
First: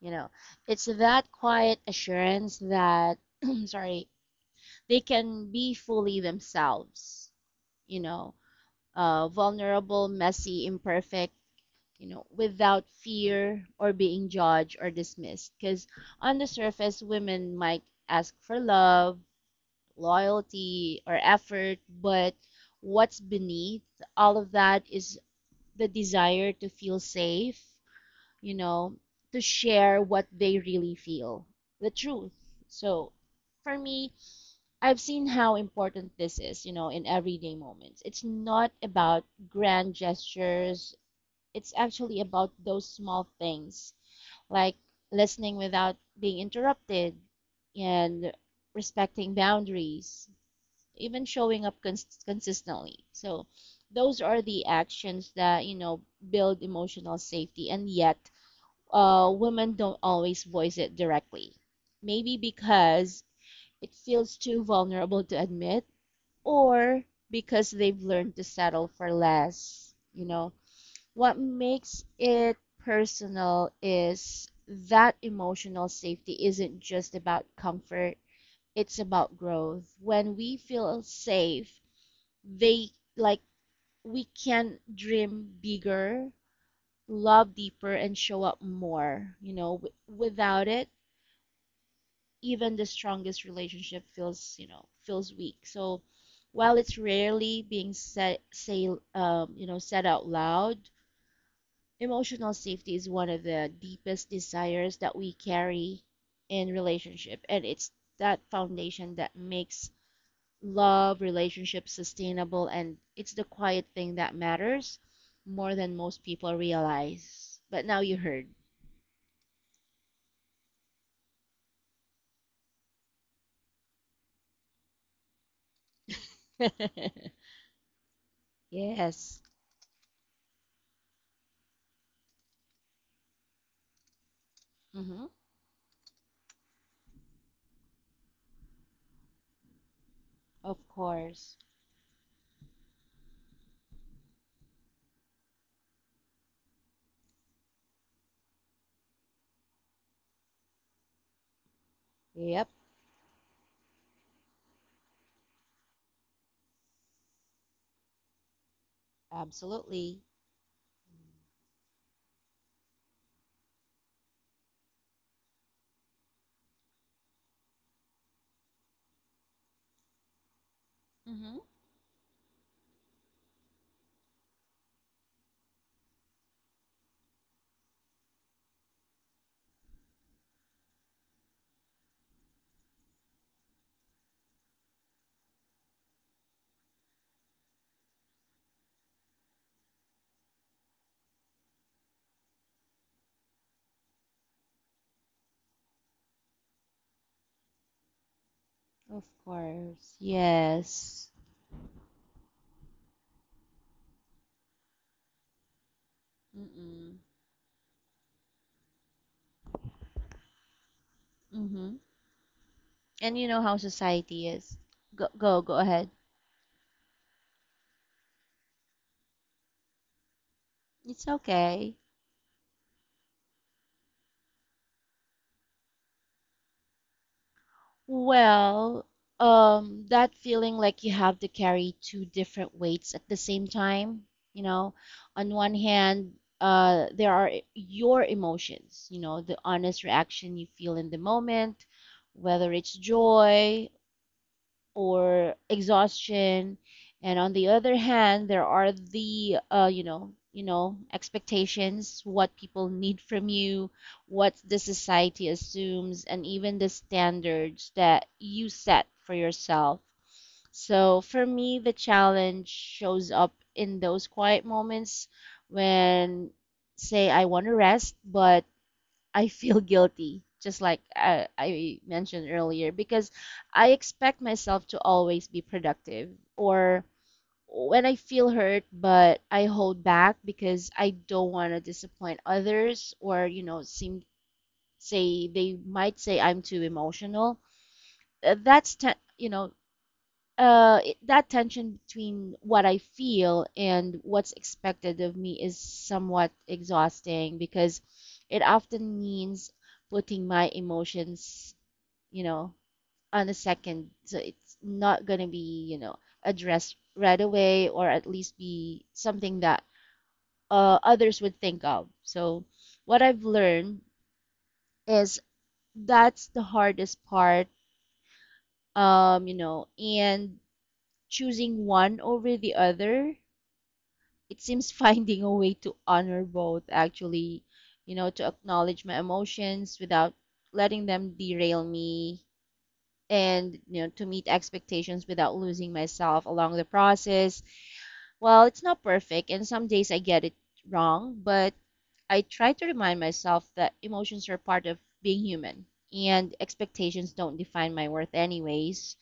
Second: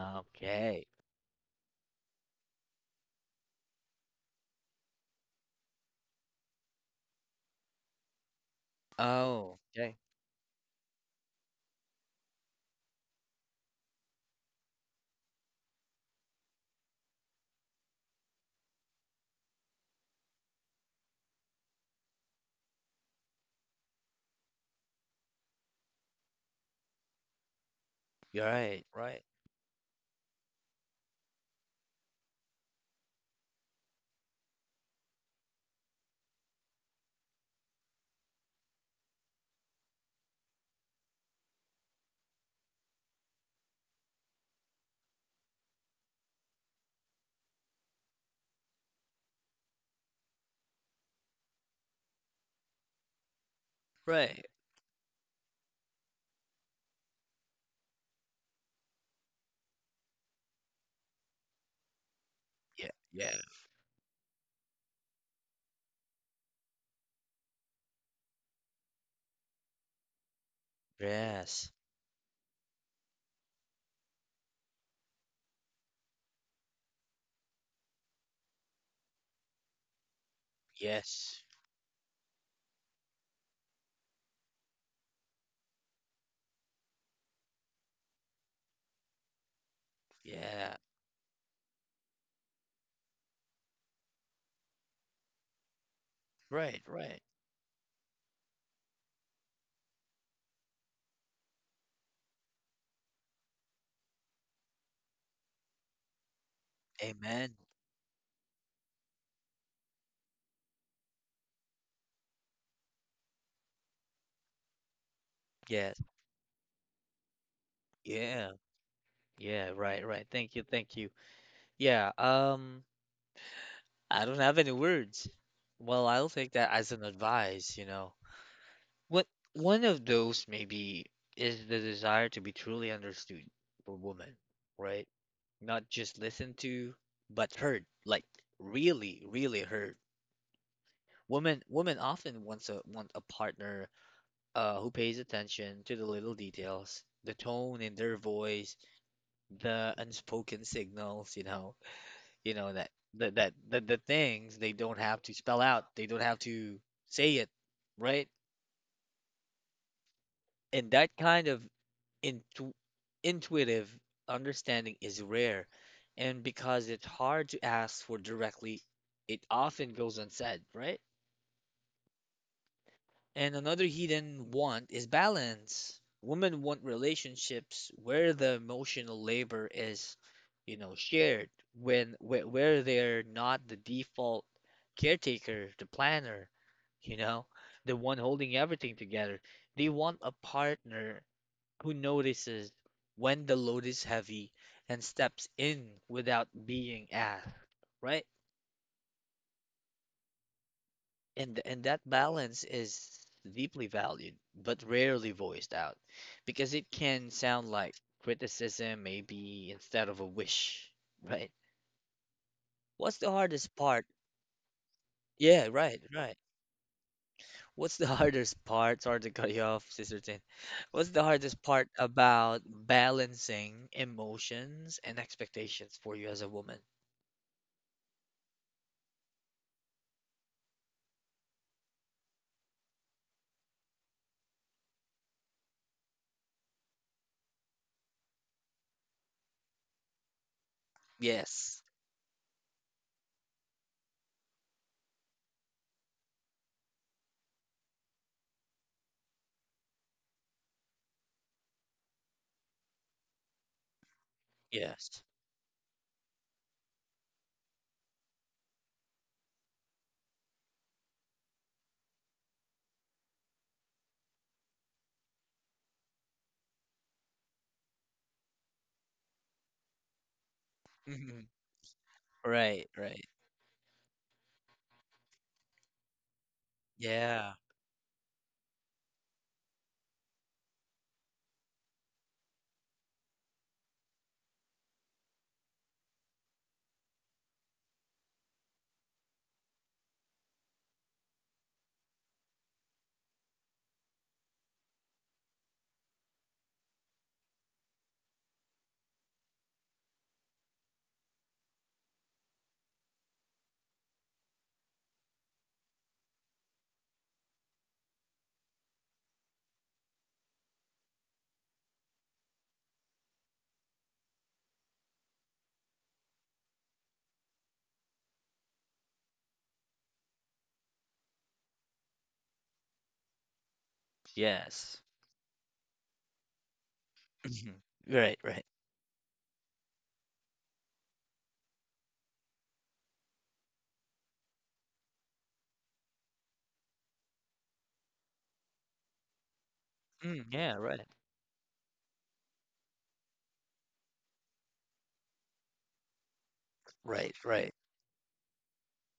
You know, it's that quiet assurance that, sorry, they can be fully themselves. You know, Oh, okay. vulnerable, messy, imperfect, you know, without fear or being judged or dismissed. Because on the surface, women might ask for love, loyalty, or effort, but what's beneath all of that is the desire to feel safe, You're you right. know, Right. to share what they really feel, the truth. So for me, I've seen how important this is, in everyday moments. It's not about grand gestures, it's actually about those small things like listening without being interrupted and respecting boundaries, even showing up consistently. So those are Right. the actions that, build emotional safety, and yet women don't always voice it directly. Maybe Yeah. because Yeah. it feels too vulnerable to admit, or because they've learned to settle for less. What Yes, makes it personal is that emotional safety isn't just about comfort, it's about growth. When we feel yes, safe, they like we can dream bigger, love deeper, and show up more. Without yeah. it, even the strongest relationship feels weak. So while Right. it's Right. rarely being said, say, you know, said out loud, emotional safety is one of the deepest desires that we carry in relationship, Amen. and it's that foundation that makes love relationships sustainable, and it's the quiet thing that matters more than Yes. most people realize. But now you heard. Yeah. Yeah. Right. Right. Thank you. Thank you. Yeah. I don't have any words. Well, I'll take that as an advice, you know. What, Yes. one of those maybe, is the desire to be truly understood for women, right? Hmm. Not just listened to, but heard. Like really, really heard. Of course. Women often want a partner who pays attention to the little details, the tone in their voice, the unspoken signals, you know you Yep. know that the things they don't have to spell out, they don't have to say it, right? Absolutely. And that kind of intu- intuitive understanding is rare, and because it's hard to ask for directly, it often goes unsaid, right? Hmm. And another hidden want is balance. Women want relationships where the emotional labor is, you know, shared, where they're not the default caretaker, the planner, you know, the one holding everything together. They want a partner who notices when the load is heavy and steps in without being asked, right? Of course. Yes. And that balance is deeply valued but rarely voiced out, because it Mm-mm. can sound like criticism, maybe, instead of a wish, right? Hmm. what's the And you know how hardest part society is. Go, go, Yeah, go right, ahead. right. What's the hardest part, sorry to cut you off, sister Tin. What's the It's hardest part okay. about balancing emotions and expectations for you as a woman? Well, that feeling like you have to carry two different weights at the same time, you know, on one hand, there are your emotions, the honest reaction you feel in the Yes. moment, whether it's joy or exhaustion. And on the other hand, there are the expectations, what people need from you, what the Yes. society assumes, and even the standards that you set for yourself. So for me, the challenge shows up in those quiet moments when, say, I want to rest, but I feel guilty, just like I, Mhm. I mentioned earlier, Right, because right. I expect myself to always be productive. Or Yeah. when I feel hurt, but I hold back because I don't want to disappoint others, or seem say they might say I'm too emotional. That's te- you know it, that tension between what I feel and what's expected of me is somewhat exhausting, because it often means putting my emotions, you know, on a second. So it's not going to be, addressed right away, or at least be something that others would think of. So what I've learned is, that's the hardest part, and choosing one over the other, it seems, Yes. finding a way to honor both, actually, Mhm. Right, to right. acknowledge my emotions without letting them derail me, and to meet expectations without losing myself along the process. Well, it's not perfect, and some days I get Mm, it yeah, right, wrong, but I try to remind myself that emotions are part of being human, and expectations right, don't right. define my worth anyways.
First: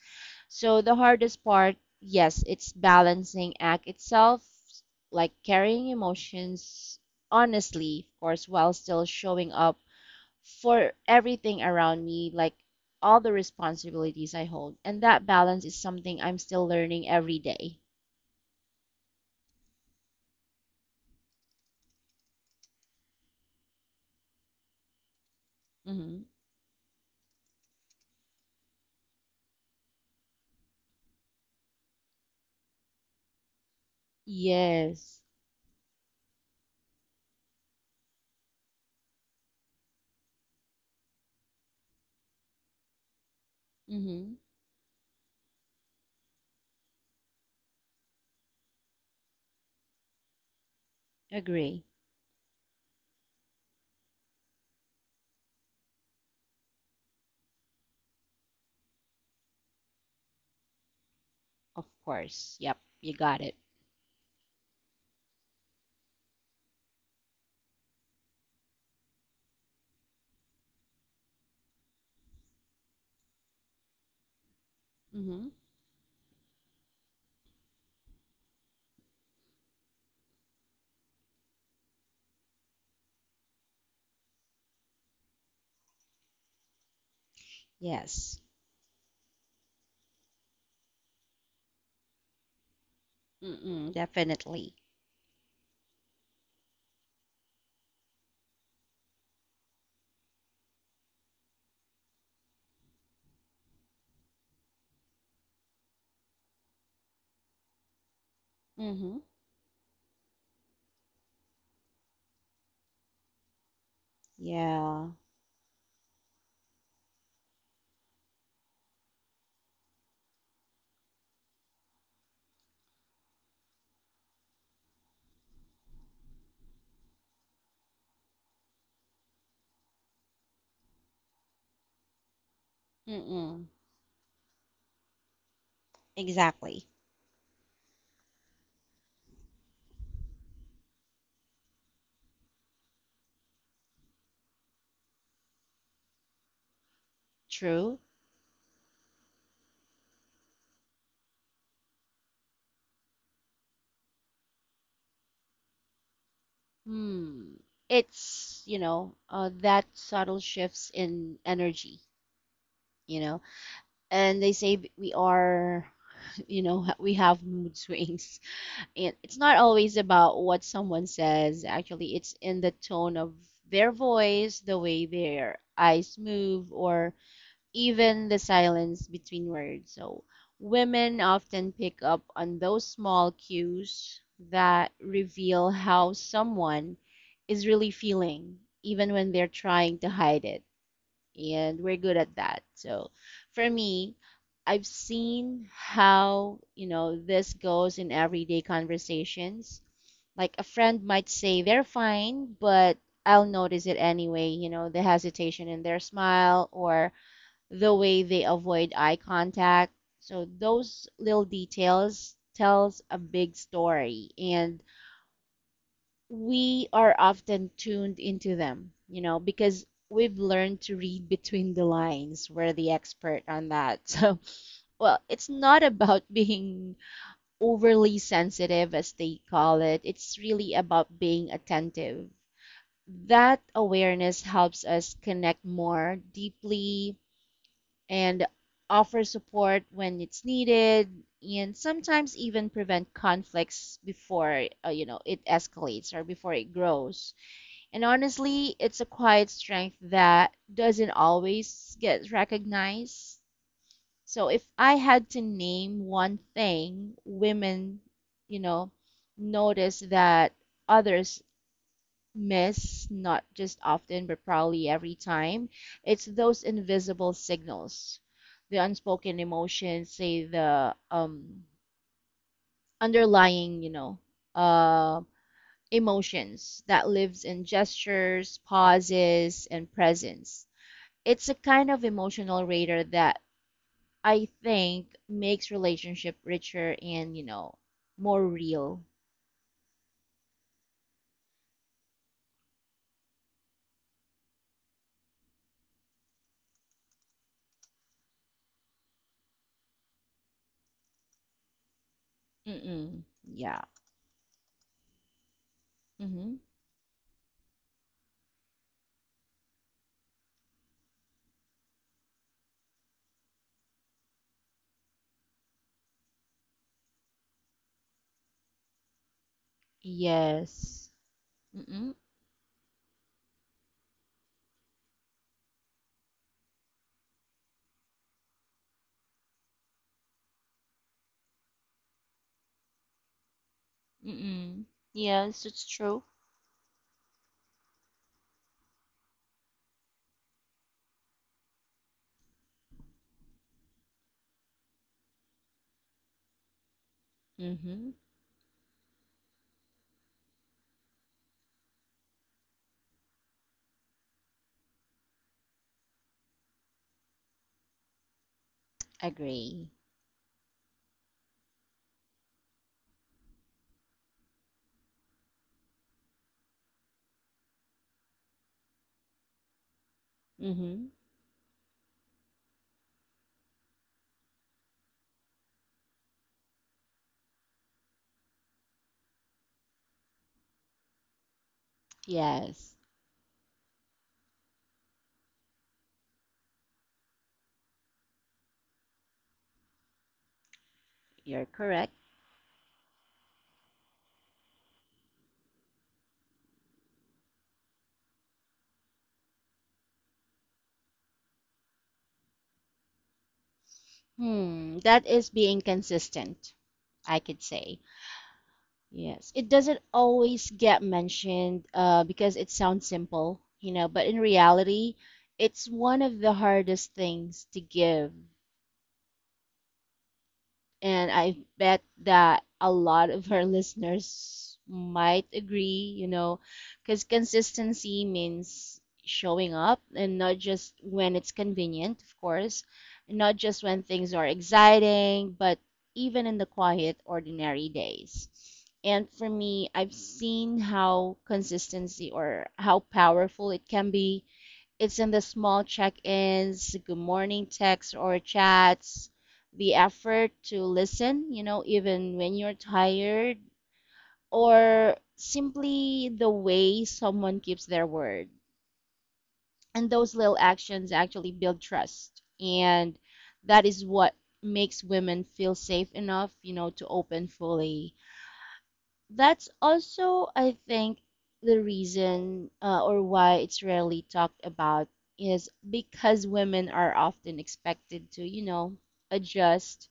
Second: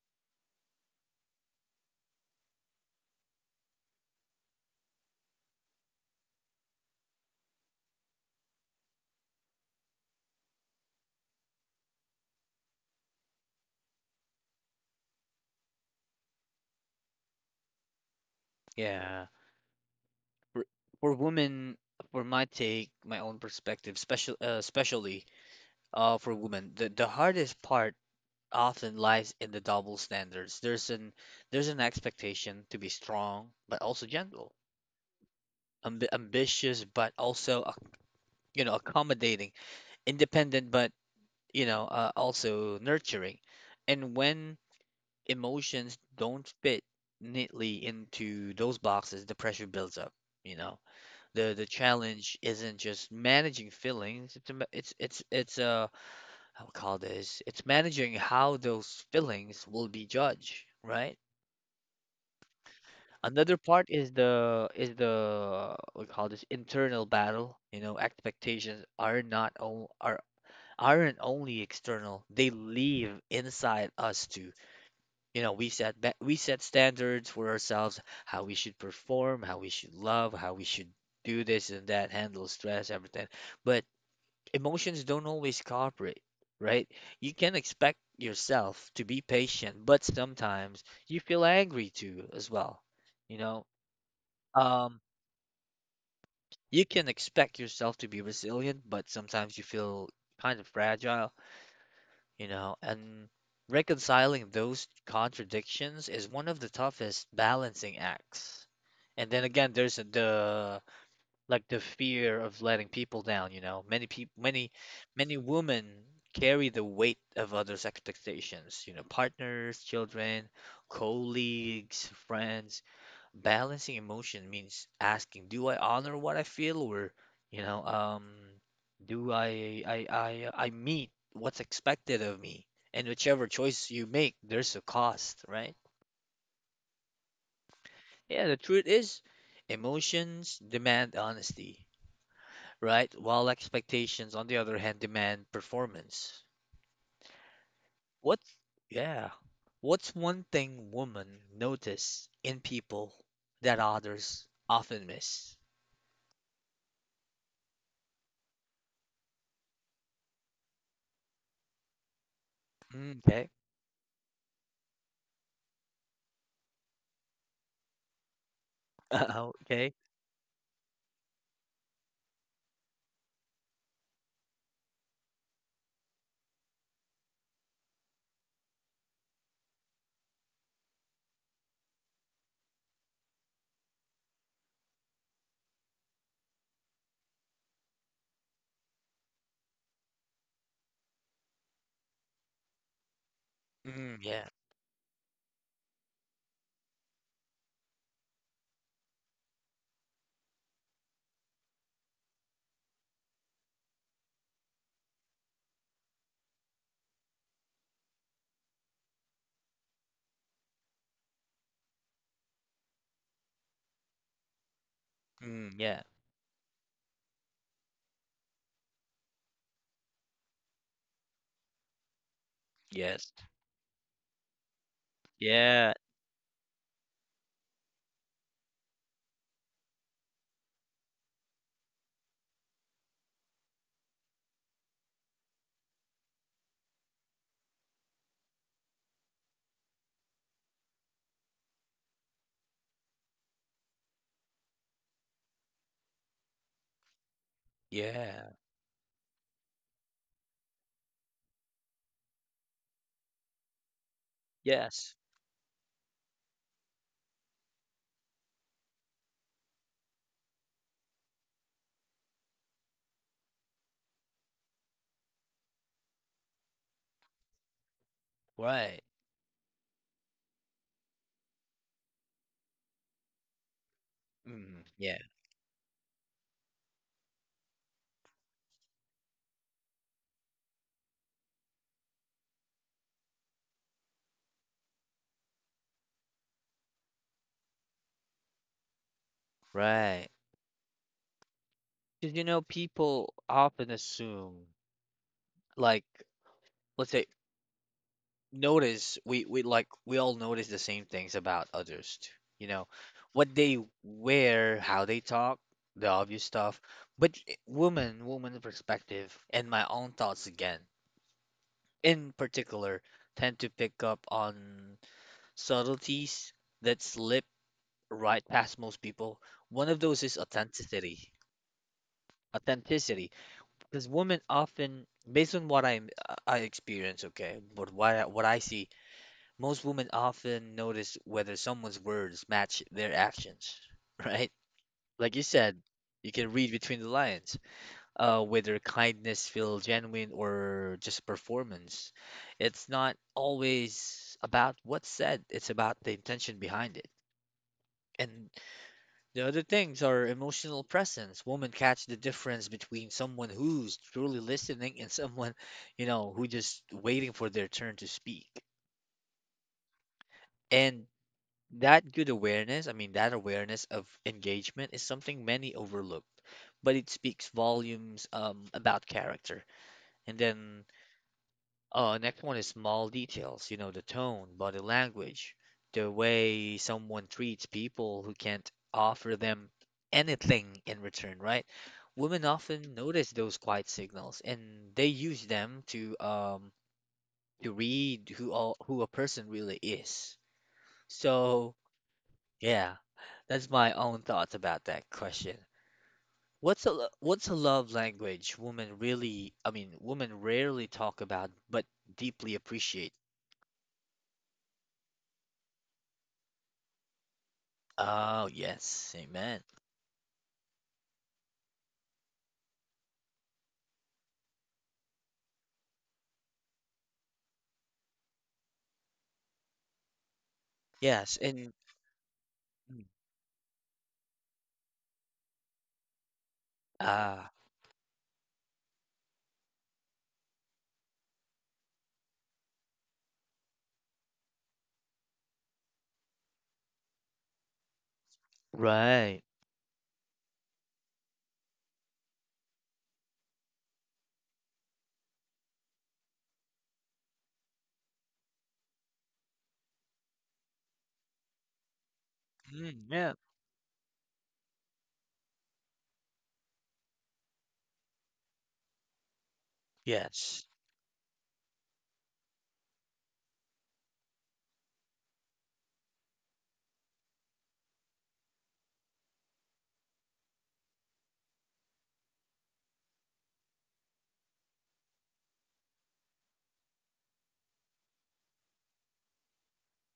So the hardest part, yes, it's balancing act itself, like carrying emotions honestly, of course, while still showing up for everything around me, like all the responsibilities I hold. And that balance is something I'm still learning every day. Yeah, for, for women, for my take, my own perspective, especially, Mm-hmm. for women, the hardest part often lies in the double standards. There's an expectation to be strong but also gentle, Yes. Ambitious but also you know, accommodating, independent but, you know, also nurturing, and Mm-hmm. when emotions don't fit neatly into those boxes, the pressure builds up. You know, the Agree. challenge isn't just managing feelings. It's a ma- it's I would call this, it's managing how those feelings will be judged, right? Of course. Yep. You got it. Another part is the we call this internal battle. You know, expectations are aren't only external; they live inside us too. You Mm-hmm. know, we set standards for ourselves, how we should perform, how we should love, how we should do this and that, handle stress, everything. But emotions don't always cooperate, right? You can expect Yes. yourself to be patient, but sometimes you feel angry too as well. You know, Mm-mm. Definitely. um, you can expect yourself to be resilient, but sometimes you feel kind of fragile, you know. And reconciling those contradictions is one of the toughest balancing acts. Mm-hmm. And then again, there's the fear of letting people down, you know. Many people, many, Yeah. many women carry the weight of others' expectations, you know, partners, children, colleagues, friends. Balancing emotion means asking, do I honor what I feel, or, you know, do I meet what's expected of me? And whichever Mm-mm. choice you make, there's a cost, right? Exactly. Yeah, the truth is, emotions demand honesty, right? While expectations, on the other hand, demand performance. True. What? Yeah. What's one thing women notice in people that others often miss? Hmm. That subtle shifts in energy, Mm, you know. okay. And they say we have mood swings. And it's not Okay. always about what someone says, actually, it's in the tone of their voice, the way their eyes move, or even the silence between words. So, women often pick up on those small cues that reveal how someone is really feeling, even when they're trying to hide it. And we're good at that. So, for me, Mm, yeah. I've seen how, this goes in everyday conversations. Like a friend might say they're fine, but I'll notice it anyway, the hesitation in their smile or the way they avoid eye contact. So those little details tells a big story, and Mm, yeah. we are often tuned into them, because we've learned to read between the lines. We're the Yes. expert on that. So, well, it's not Yeah. about being overly sensitive, as they call it. It's really about being attentive. That awareness helps us connect more deeply, and offer support when it's needed, and sometimes even prevent conflicts before, it escalates, or before it grows. And Yeah. honestly, it's a quiet strength that doesn't always get recognized. So if I Yes. had to name one thing women, you know notice that others miss, not just often but probably every time, it's those invisible signals, the Right. unspoken emotions, say, the underlying, Mm, yeah. uh emotions that lives in gestures, pauses, and presence. It's a kind of emotional radar that I think makes relationship richer, and, more real. Right. Because, you know, people often assume, like, let's say, notice we all notice the same things about others too. You know, Mm-mm. what they Yeah. wear, how they talk, the obvious Mm-hmm. stuff. But woman perspective, and my own thoughts again, in particular, tend to pick up on subtleties that slip right past most people. One of those is Yes. authenticity. Mm-mm. Authenticity, because women often, based on what I experience, okay, but what I see, most women often notice whether someone's words match their actions, right? Mm-mm. Like you Yes, said, it's true. you can read between the lines, whether kindness feels genuine or just performance. It's not always about what's said; it's about the intention behind it. Mm-hmm. And the other things are emotional presence. Women catch the difference between someone who's truly listening and someone, you know, who just waiting for their turn to speak. Agree. And that good awareness, I mean, that awareness of engagement is something many overlook, but it speaks volumes about character. And then Mm-hmm. Next one is small details, you know, the tone, body language, the way someone treats people who can't offer them anything in return, right? Women often Yes, notice those quiet signals, and they use them to read who a person really is. you're So, correct. yeah, that's my own thoughts about that question. What's a love language women really, I mean, women rarely talk about but deeply appreciate? Hmm, that is being consistent, I could say. Oh, yes. Yes, Amen. it doesn't always get mentioned, because it sounds simple, but in reality, it's one of the hardest things to give. And Yes, I and bet that a mm, lot of our listeners might agree, because ah, consistency means showing up, and not just when it's convenient, of course, and not just when things are exciting, but even in the quiet, ordinary days. And right. for me, I've seen how consistency, or how powerful it can be, it's in the small check ins, good morning texts or chats, the effort to listen, even when you're Mm, yeah. tired, or simply the way someone keeps their word. And those little Yes. actions actually build trust. And that is what makes women feel safe enough, to open fully. That's also, I think, the reason, or why it's rarely talked about, is because women are often expected to, adjust,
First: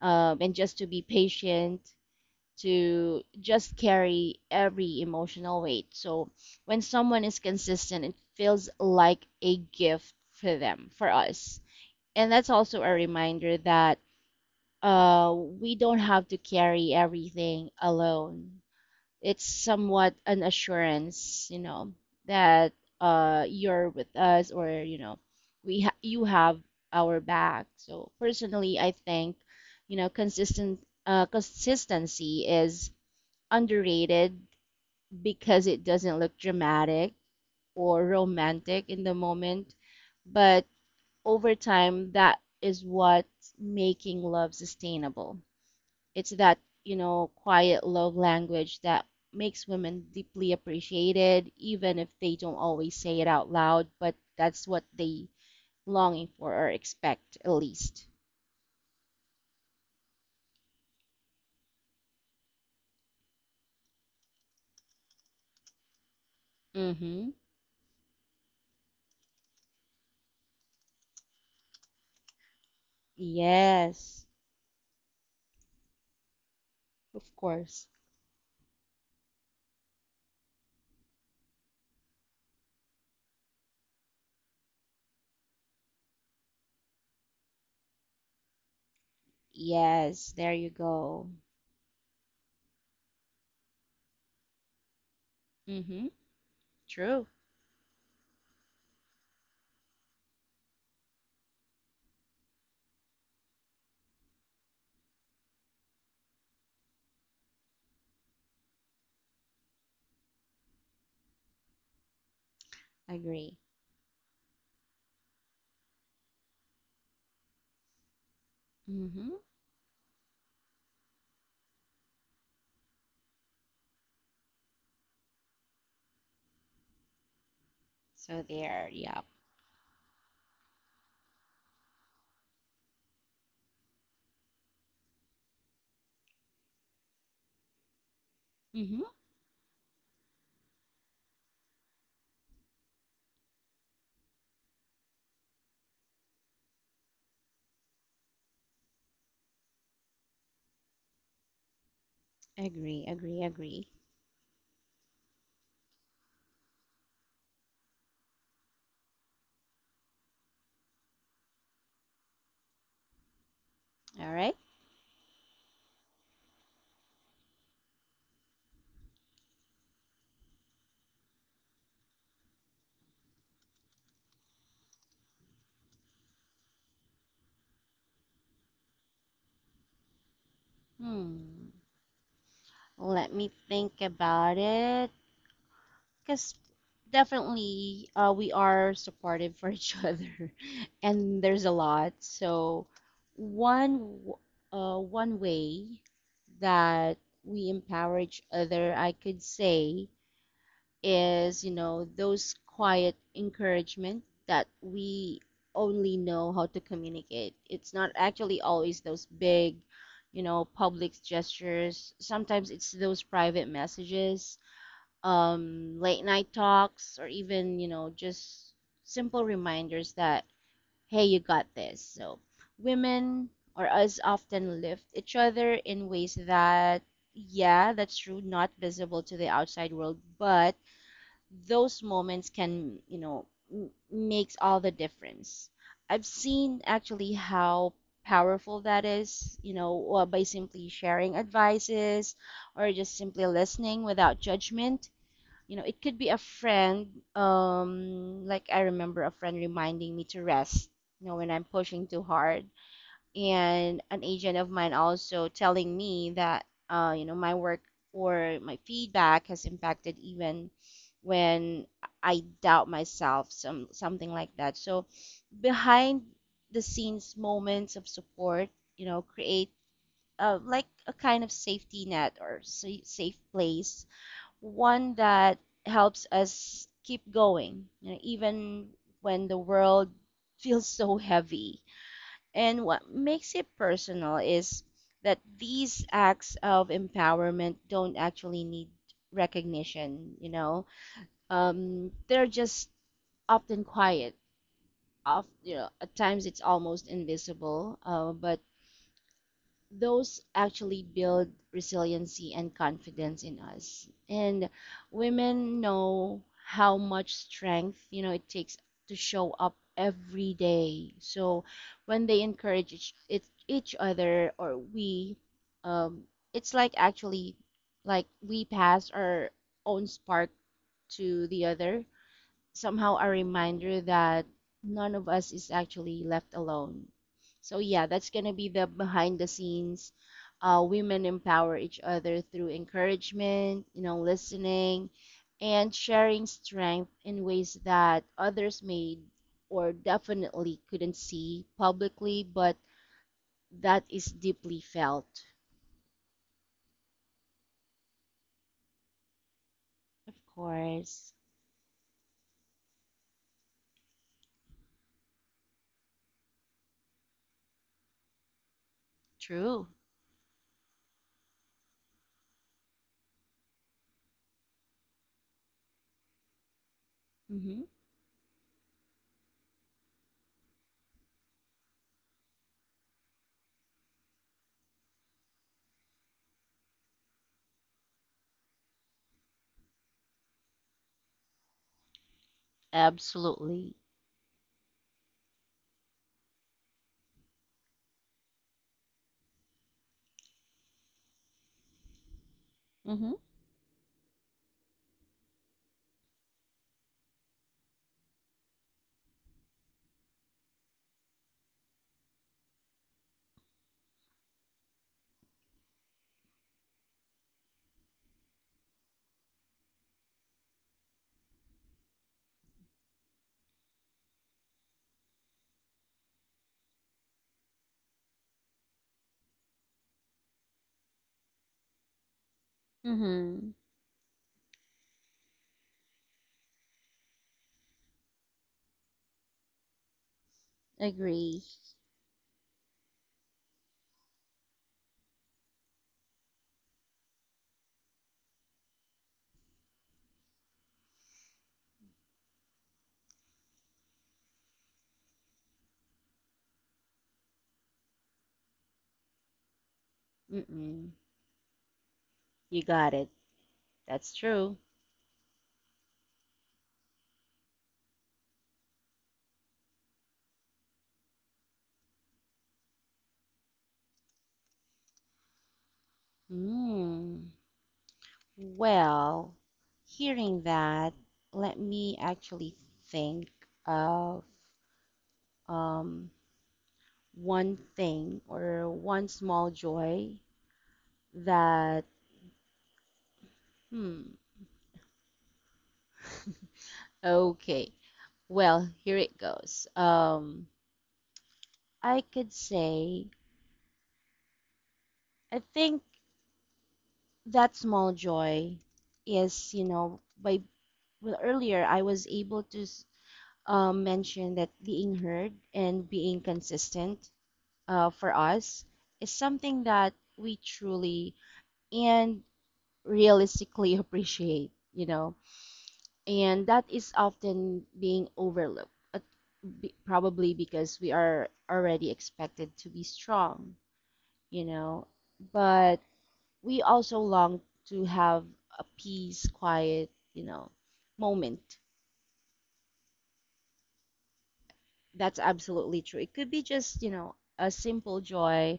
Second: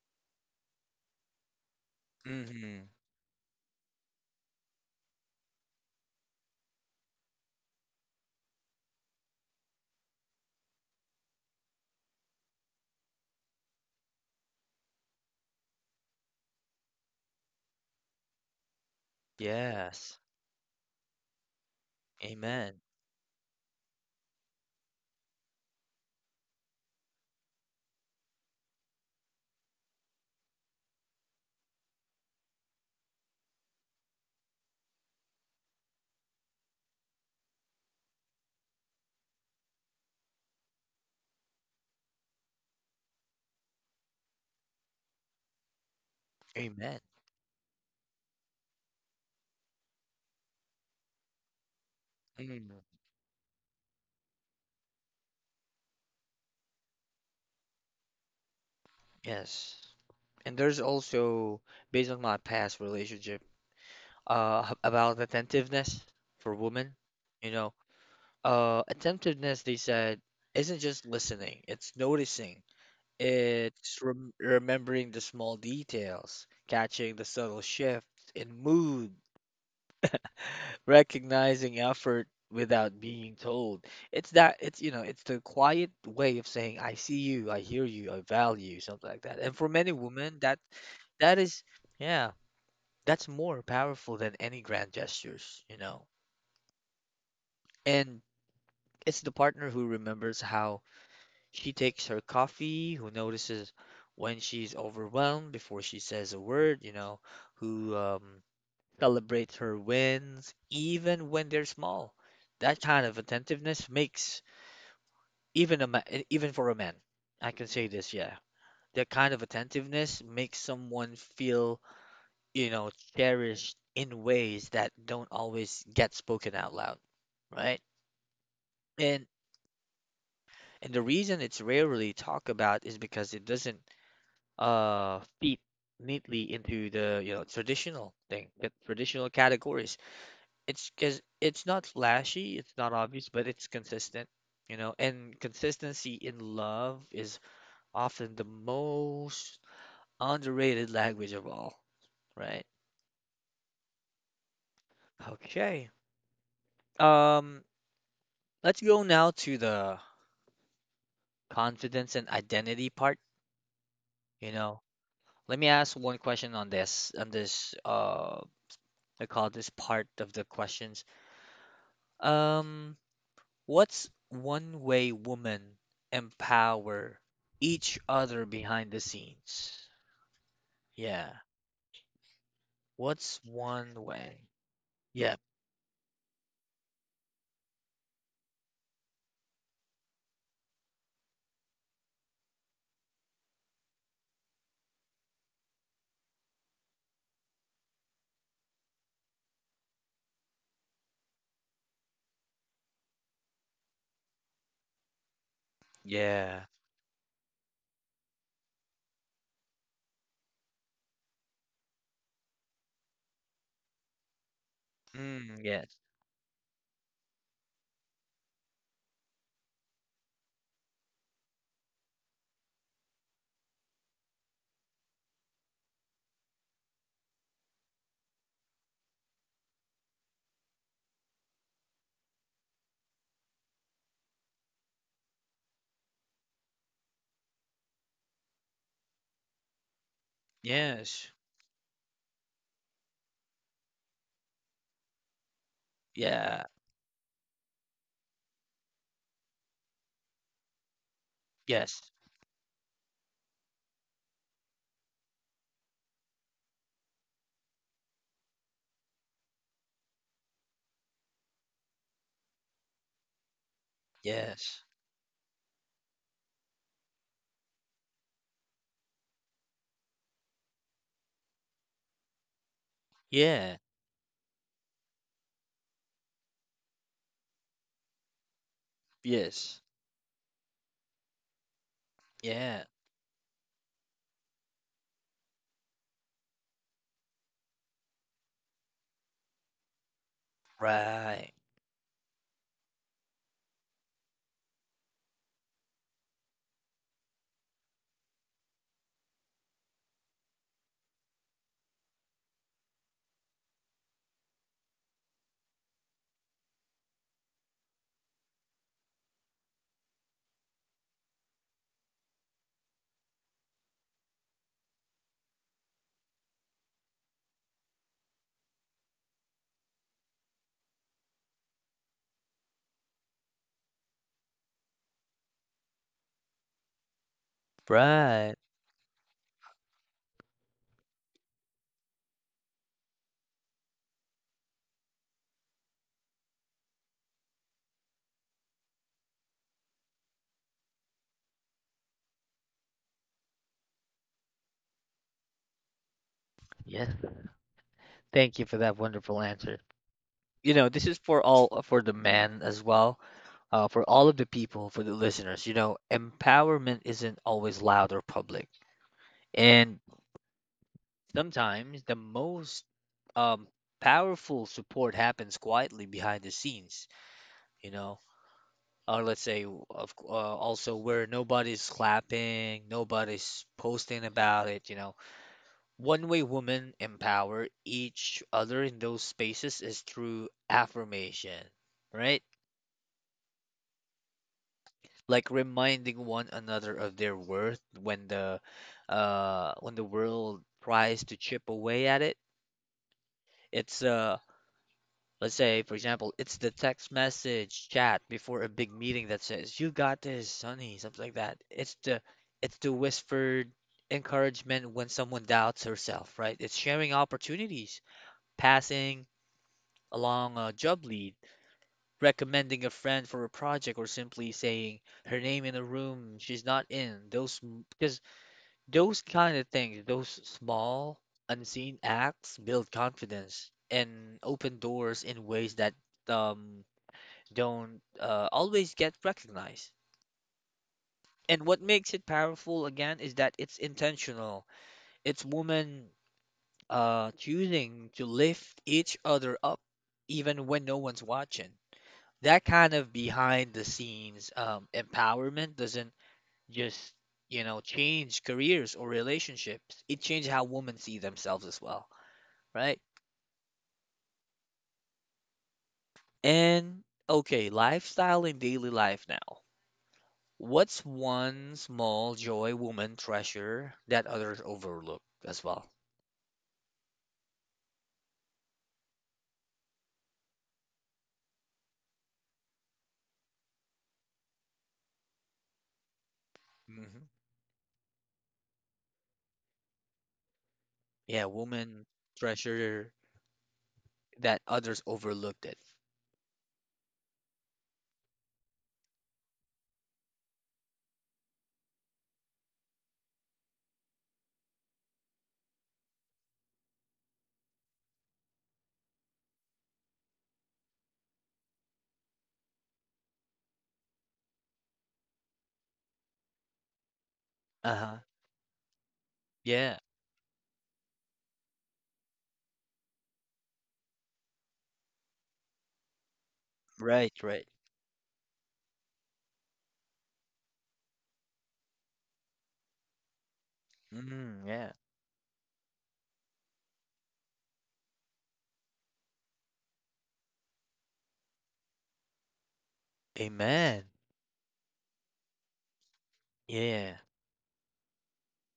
and just to be patient, Mm-hmm. to just carry every emotional weight. So when someone is consistent, it feels like a gift for them, for us. And that's also a reminder that, we don't have to carry everything alone, it's somewhat Yes. an assurance, that Amen. You're with us, or you have our back. So personally, I think, consistent consistency is underrated because it doesn't look dramatic or romantic in the moment, but over time, that is what's making love sustainable. It's that, Amen. Quiet love language, that makes women deeply appreciated, even if they don't Mm, always say it out loud, but that's what they longing for, or expect at least. yes. And there's also, based on my past relationship, about attentiveness for women. Mm-hmm. You know, attentiveness, they said, isn't just listening, it's noticing, it's Yes. Remembering the small details, catching Of the subtle course. shifts in mood, recognizing effort without being told. It's that it's you know, It's the quiet way of saying I see you, I hear you, I value you, something like that. And for many Yes, women there that you go. that is yeah, that's more powerful than any grand gestures, you Mm-hmm. know. True. And it's the partner who remembers how she takes her coffee, who notices when she's overwhelmed before she says a word, you know, who celebrates her wins even when they're small. That kind of Agree. attentiveness makes even for a man I can say this, yeah, that Mm-hmm. kind of attentiveness makes someone feel, you know, cherished in ways that don't always get spoken out loud, right? So there, yeah. And and the reason it's rarely talked about is because it doesn't fit neatly into the you know traditional thing the Mm-hmm. traditional categories. It's because it's not flashy, it's not obvious, but it's consistent, you know. And consistency in love is often the most underrated language of all, right? Agree, agree, agree. Okay. Um, let's go now to the confidence and identity part, All you right. know. Let me ask one question on this I call this part of the questions. Um, what's one way women empower each other behind the scenes? Yeah. Hmm, let What's me one think way? about it. Yeah. Because definitely, we are supportive for each other, and there's a lot. So one w- one way that we empower each other, I could say, is, those quiet encouragement that we only know how Yeah. to communicate. It's not actually always those big, public gestures. Sometimes it's those private messages, Mm, yes. late night talks, or even, just simple reminders that, hey, you got this. So, women or us often lift each other in ways that, yeah, that's true, not visible to the outside world, but those moments can, makes all the difference. I've seen actually how powerful that is, by simply Yes. sharing advices, or just simply listening without judgment, it could be a Yeah. friend, like I remember a friend reminding me to rest, when I'm pushing Yes. too hard, and an agent of mine also telling me that, my work or my feedback has impacted, even when I doubt myself, something like that. Yes. So behind the scenes moments of support, create, like a kind of safety net or safe Yeah. place, one that helps us keep going, even when the Yes. world feels so heavy. Yeah. And what makes it personal is that these acts of empowerment don't actually need recognition. Right. They're just often quiet. Off, at times it's almost invisible, but those actually build resiliency and confidence in us. And women know how much strength, it takes to show up every day. So when they encourage each other, um, it's like actually like we pass our own spark to the other, somehow a reminder that none of us is actually left alone. So yeah, that's gonna Right. be the behind the scenes. Women empower each other through encouragement, listening, and sharing strength in ways that others may or definitely couldn't see publicly, but that is deeply felt. Yes. Thank you for that wonderful answer. Of You know, this is course. for all for the men as well. For all of the people, for the listeners, you know, empowerment isn't always loud or public. True. And sometimes the most um, powerful support happens quietly behind the scenes, Mhm. you know, or let's say of, also where nobody's clapping, nobody's posting about it, you know. One way women empower each other in those spaces is through affirmation, right? Absolutely. Like reminding one another of their worth when the world tries to chip away at it. Mhm. It's let's say for example, it's the text message chat before a big meeting that says, "You got this, honey," something like that. It's the whispered encouragement when someone doubts herself, right? It's sharing opportunities, passing along a job lead, recommending a friend for a project, or simply saying her name in a room she's not in. Those because those kind of things, those small unseen acts build Mm-hmm. confidence and open doors in ways that um don't always get recognized. Agree. And what makes it powerful again is that it's intentional. It's women choosing to lift each other up even when no one's watching. That kind of behind the scenes empowerment doesn't just, you know, change careers or relationships, it changes how women Mm-mm. see themselves as well, You right? got it. That's true. And okay, lifestyle and daily life now. What's one small joy women treasure that others overlook as well? Hmm. Well, hearing that, let me actually think of um, Hmm. one thing or one small joy Yeah, that, women treasure hmm, that others overlooked it. okay. Well, here it goes. I could say, I think that small joy is, you know, by, well, earlier I was able to mentioned that being heard and being consistent Uh-huh. for us is something Yeah. that we truly and realistically appreciate, you know, and that is Right, right. often being overlooked, probably because we are already expected to be strong, you Mm, yeah. know, but we also long to have a peace, quiet, you know, moment. Amen. That's absolutely true. It could be just, you Yeah. know, a simple joy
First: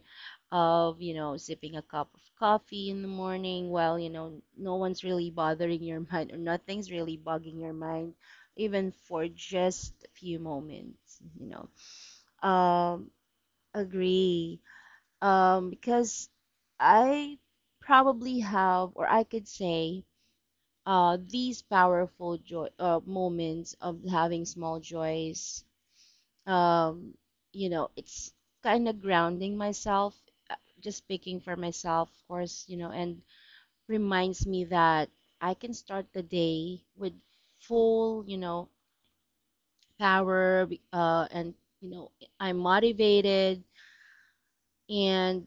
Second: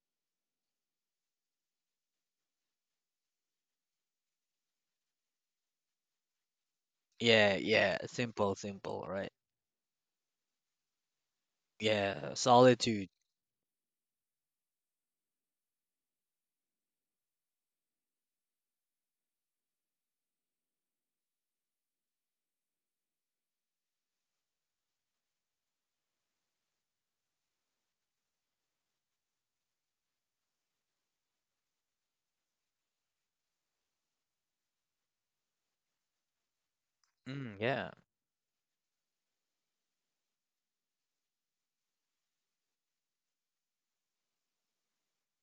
of, you know, sipping a cup of coffee in the morning while, you know, no one's really bothering your mind or nothing's really Yeah, bugging your yeah. mind, Simple, even simple, for right? just a few moments, you know. Yeah, solitude. Um, Agree. Because I probably have, or I could say, these powerful joy moments of having small joys um, you know, it's kind of grounding myself, uh, just speaking for myself, of course, you know, and reminds me that I can start the day with Mm, yeah. full, you know, power, and, you know, I'm motivated and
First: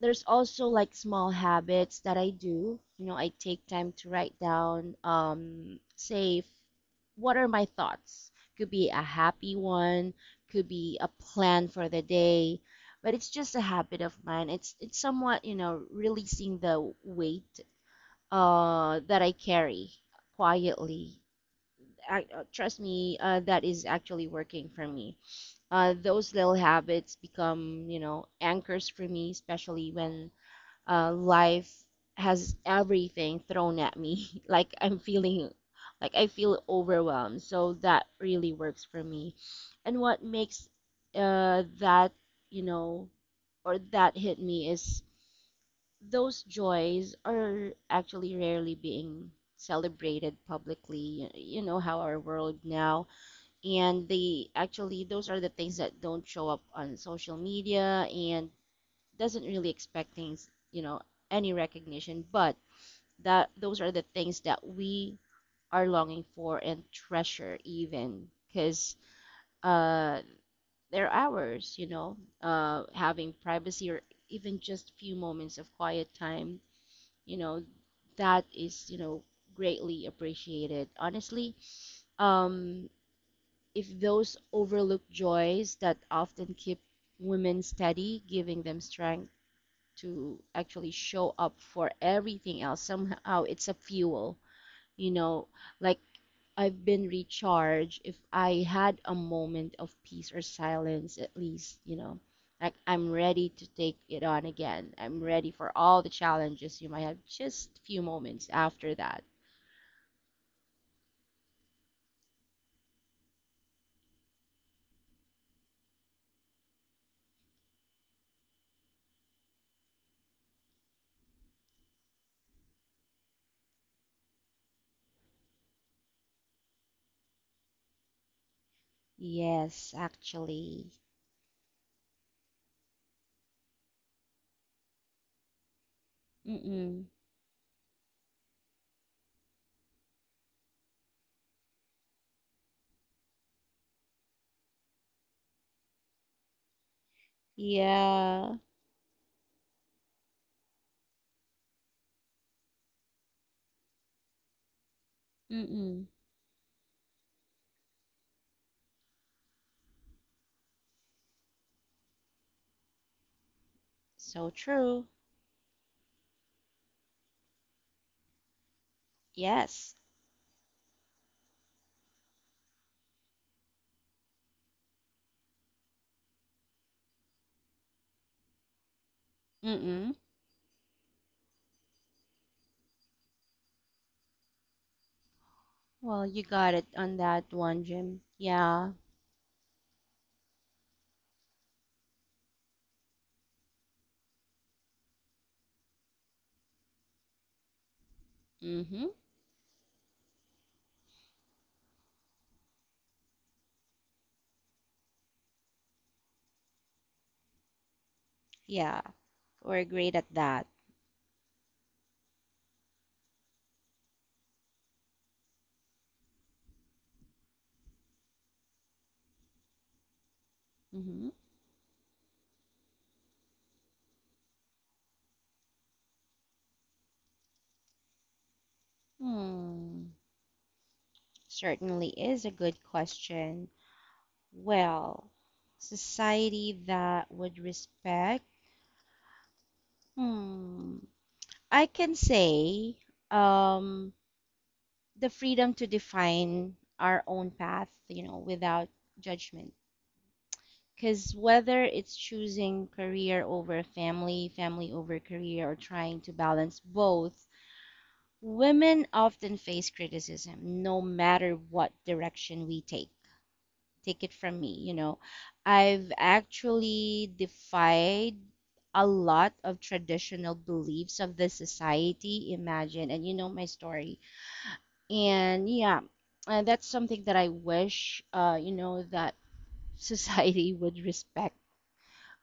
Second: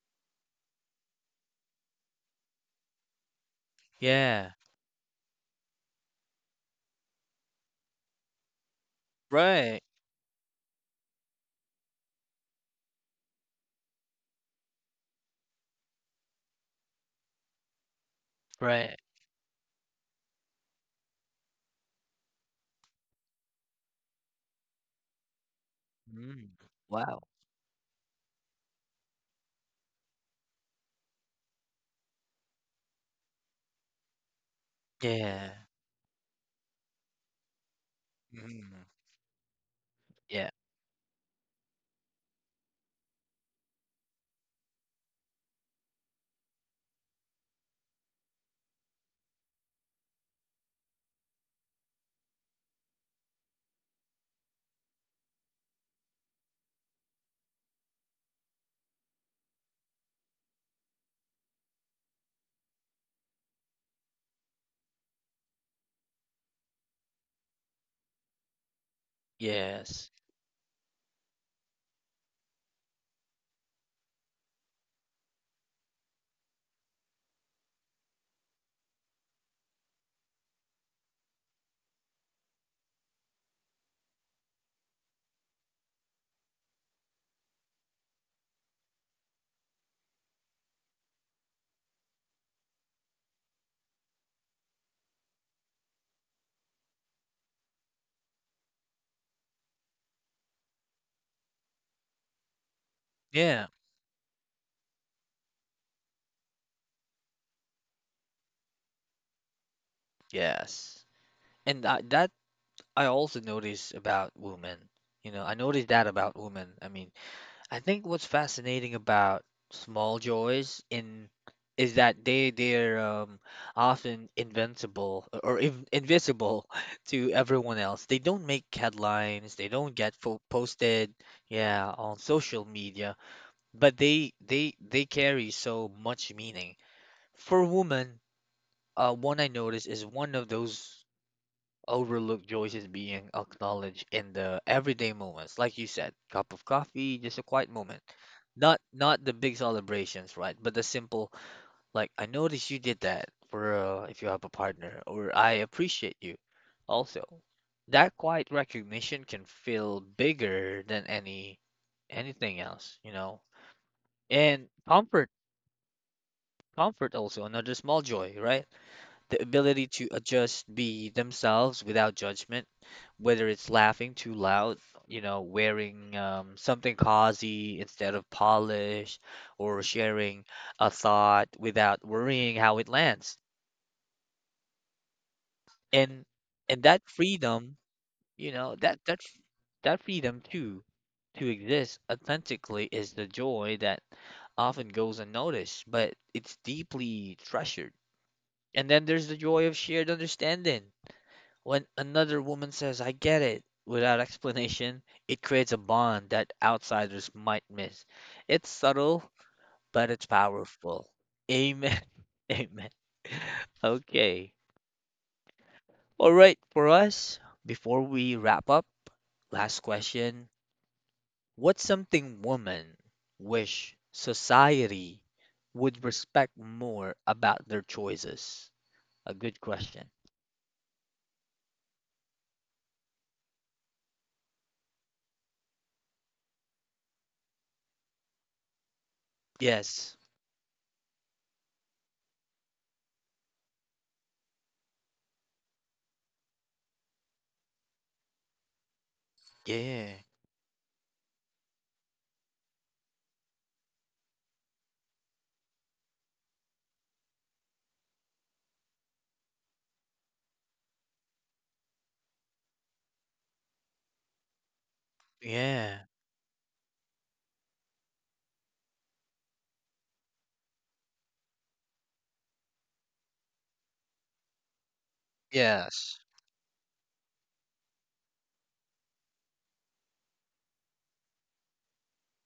there's also like small habits that I do. You know, I take time to write Yeah. down, say, what are my thoughts? Could be a happy Right. one, could be a plan for the day, but it's just a habit of mine. It's somewhat, you know, releasing the weight Right. That I carry quietly. Trust me, that is actually working for me, those little Mm. habits Wow. become, you know, anchors for me, especially when life has everything thrown at me. Like I'm feeling, Yeah. like I feel overwhelmed. So that really works Mm. for me. And what Yeah. makes that, you know, or that hit me is those joys are actually rarely being celebrated publicly. You know how our world now and they actually those are the things that don't show up on social media and doesn't really expect things, you know, any recognition, but that those are the things that we are longing for and treasure even because Yes. uh, they're ours, you know, having privacy or even just few moments of quiet time, you know, that is, you know, greatly appreciated. Honestly, um, if those overlooked joys that often keep women steady, giving them strength to actually show up for everything else. Somehow it's a fuel, you know, like I've been recharged if I had a moment of peace or silence at least, you know. Like I'm ready to Yeah. take it on again. I'm ready for all the challenges you might have just a few moments after that. Yes. And I, that I also notice about women. You know, I noticed that about women. I mean, I think what's fascinating about small joys in is that they're often invincible or invisible to everyone else. They don't make headlines. They Yes, don't get fo actually. posted, yeah, on social media. But they carry so much meaning. Mm-mm. For women, one I noticed is one of those overlooked joys is being acknowledged in the everyday moments, like you said, cup of coffee, just a quiet moment. Yeah. Not the big celebrations, right? But the simple, like I noticed you did that for if you have a partner, or I Mm-mm. appreciate you. Also, that quiet recognition can feel bigger than anything else, you know. So And true. Comfort also another small joy, right? The ability Yes. to adjust, be themselves without judgment, whether it's laughing too loud, you know, wearing something cozy instead of polished, or Mm-mm. sharing a thought without worrying how it lands. And Well, you got and it that on that freedom, one, Jim. you know, Yeah. That freedom too to exist authentically is the joy that often goes unnoticed, but it's deeply treasured. And then Mm-hmm. there's the joy of shared understanding. When another woman says, I get it, without explanation, it creates a bond that outsiders might miss. It's Yeah. subtle, We're but great it's at that. powerful. Amen. Amen. Okay. All right, for us, before we wrap up, last question. Mm-hmm. What's something women wish society would respect more about their choices? A good question. Hmm. Certainly is a good question. Well, society that would respect. Yes. Hmm. I can say, um, the freedom to define our own path, you know, without judgment. Yeah. Because whether it's choosing career over family, family over career, or trying to balance both, women often face criticism no matter what direction we take. Take it from me, you know. Yeah. I've actually defied a lot of traditional beliefs of the society, imagine, and you know my story. And yeah, Yes. That's something that I wish, you know, that society would respect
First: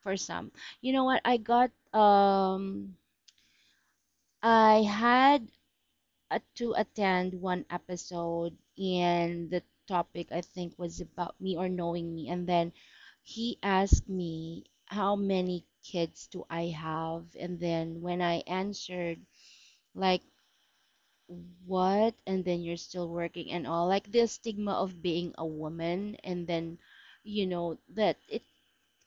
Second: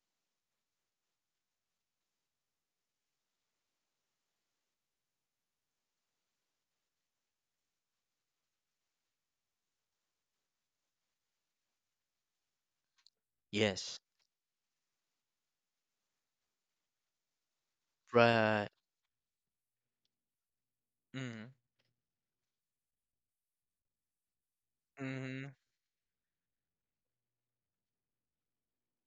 for some. You know what? I had to attend one episode and the topic I think was about me or knowing me, and then he Yes. asked me how many kids do I have, and then when I Right. answered, like, Mm, what? And then you're still working and all, like the stigma of being a mhm, woman, and then you know that it.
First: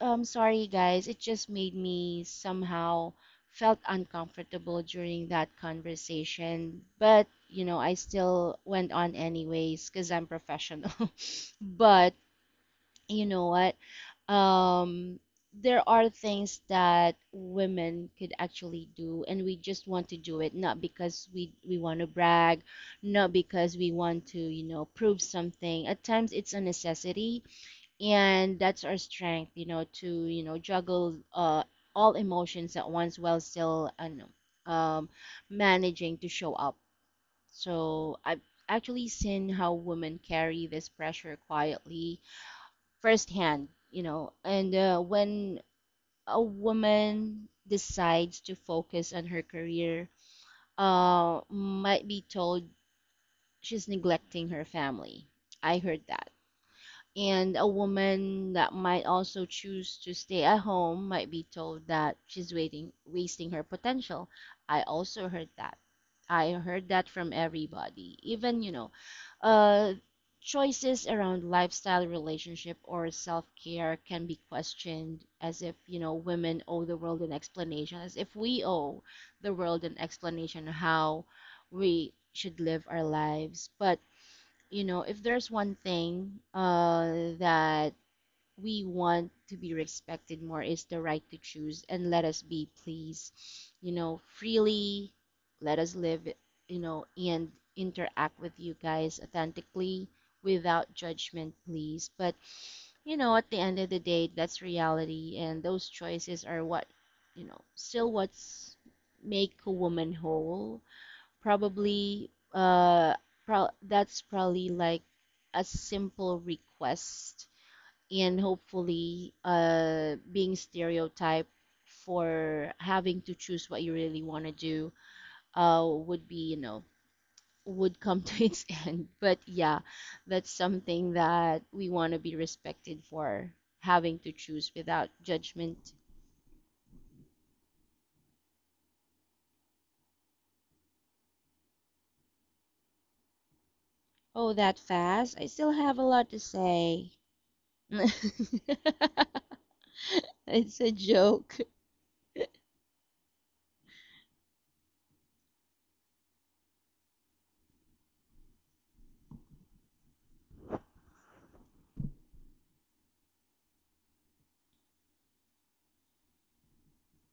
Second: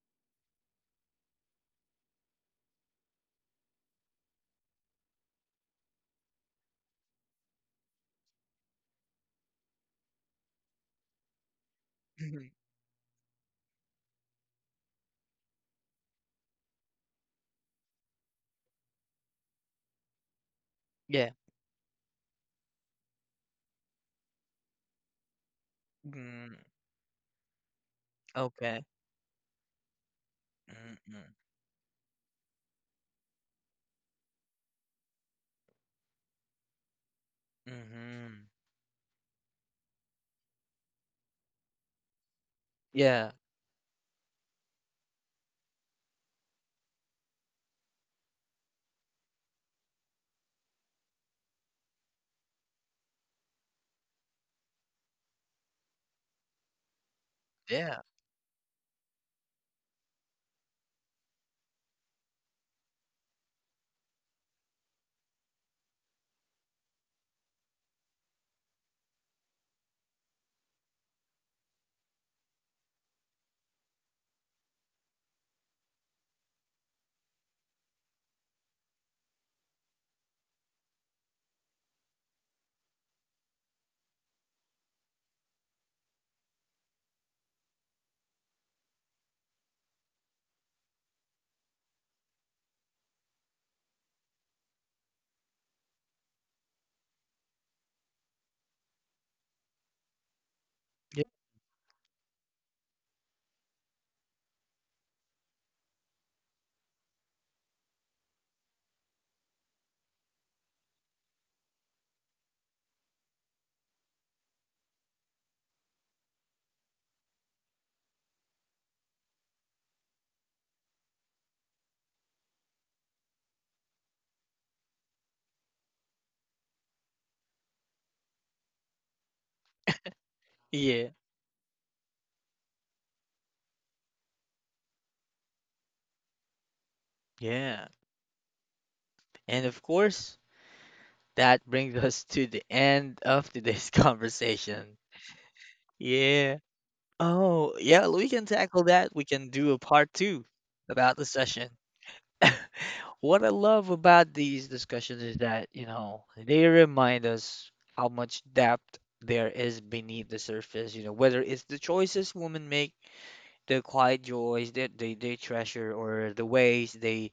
Sorry guys, it just made me somehow felt uncomfortable during that conversation, but you know, I still went on anyways because I'm professional. But mhm, you know what? Um, there are things that women could actually do, and we just want to do it, not because yeah, we want to brag, not because we want to, you know, prove something. At times it's mm, a necessity, and that's okay, our strength, you know, to, you know, mm, juggle mm, all emotions at once while still and um, managing to show up. So I've mhm, actually seen how women carry this pressure quietly yeah. firsthand, you know, and when a woman decides to focus on her career, might be told she's neglecting her family. I heard that. And a Yeah. woman that might also choose to stay at home might be told that she's waiting, wasting her potential. I also heard that. I heard that from everybody, even, you know, uh, choices around lifestyle, relationship, or self care can be questioned as if, you know, women owe the world an explanation, as if we owe the world an explanation how we should live our lives. But you know, if there's one thing that we want to be respected more is the right to choose and let us be, please. You know, freely let us live, you know, and interact with you guys authentically without Yeah. judgment, please. But, you know, at the end of the day, that's reality, and those choices are what, you know, still what's make a woman whole. Probably, that's probably like a simple request, and hopefully, being stereotyped for having to choose what you really want to do, would be, you know, would come to its end. But yeah, that's Yeah. something that we want to be respected for having to choose without judgment. Yeah. And of course, that brings us to the end of today's Oh, that conversation. fast? I still have a lot to Yeah. say. Oh, yeah, we can tackle that. We can do a part two It's a about the joke. session. What I love about these discussions is that, you know, they remind us how much depth there is beneath the surface, you know, whether it's the choices women make, the quiet joys that they treasure, or the ways they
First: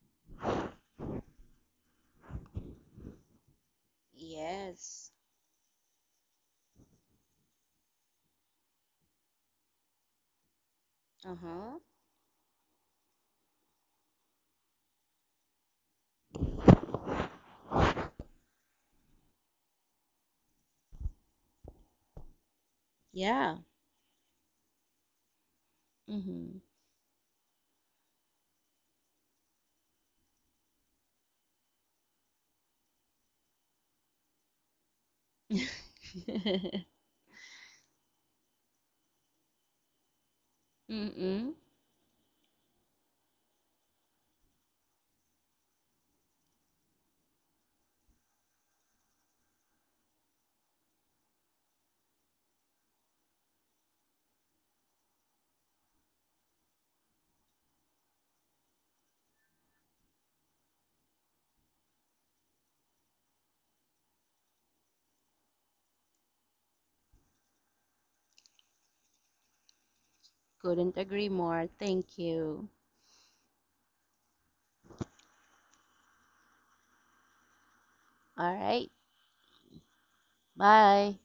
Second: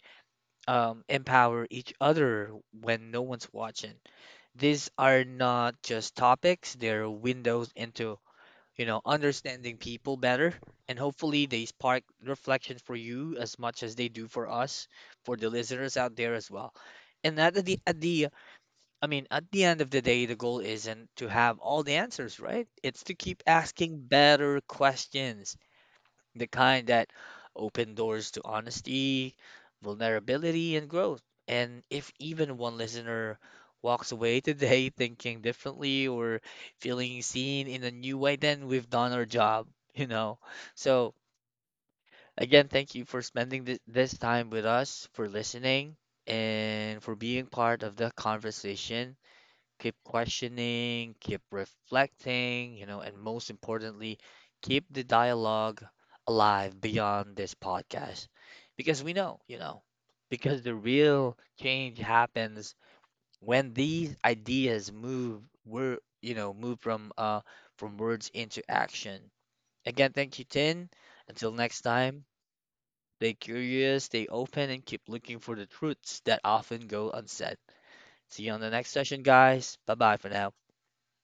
empower each other when no one's watching. These Yes. are not just topics, they're windows into, you know, understanding people better. And hopefully, they Uh-huh. spark reflection for you as much as they do for us, for the listeners out there as well. And at the I mean, at the end of the day, the goal isn't to have all the answers, right? It's to keep Yeah. asking better questions, the Mm-hmm. kind that open doors to honesty, vulnerability, and growth. And if even one listener walks away today thinking differently or feeling seen in a new way, then we've done our job, you know. So, Mm-mm. again, thank you for spending this time with us, for listening, and for being part of the conversation. Keep questioning, keep reflecting, you know, and most importantly, keep the dialogue alive beyond this podcast. Because we know, you know, because the real change happens when these ideas move were you know move from words into action. Again, thank you, Tin. Couldn't agree Until more. next Thank time, you. stay curious, stay open, and keep looking for the truths that often go unsaid. See you All on the next right. session, guys. Bye bye for now. Bye.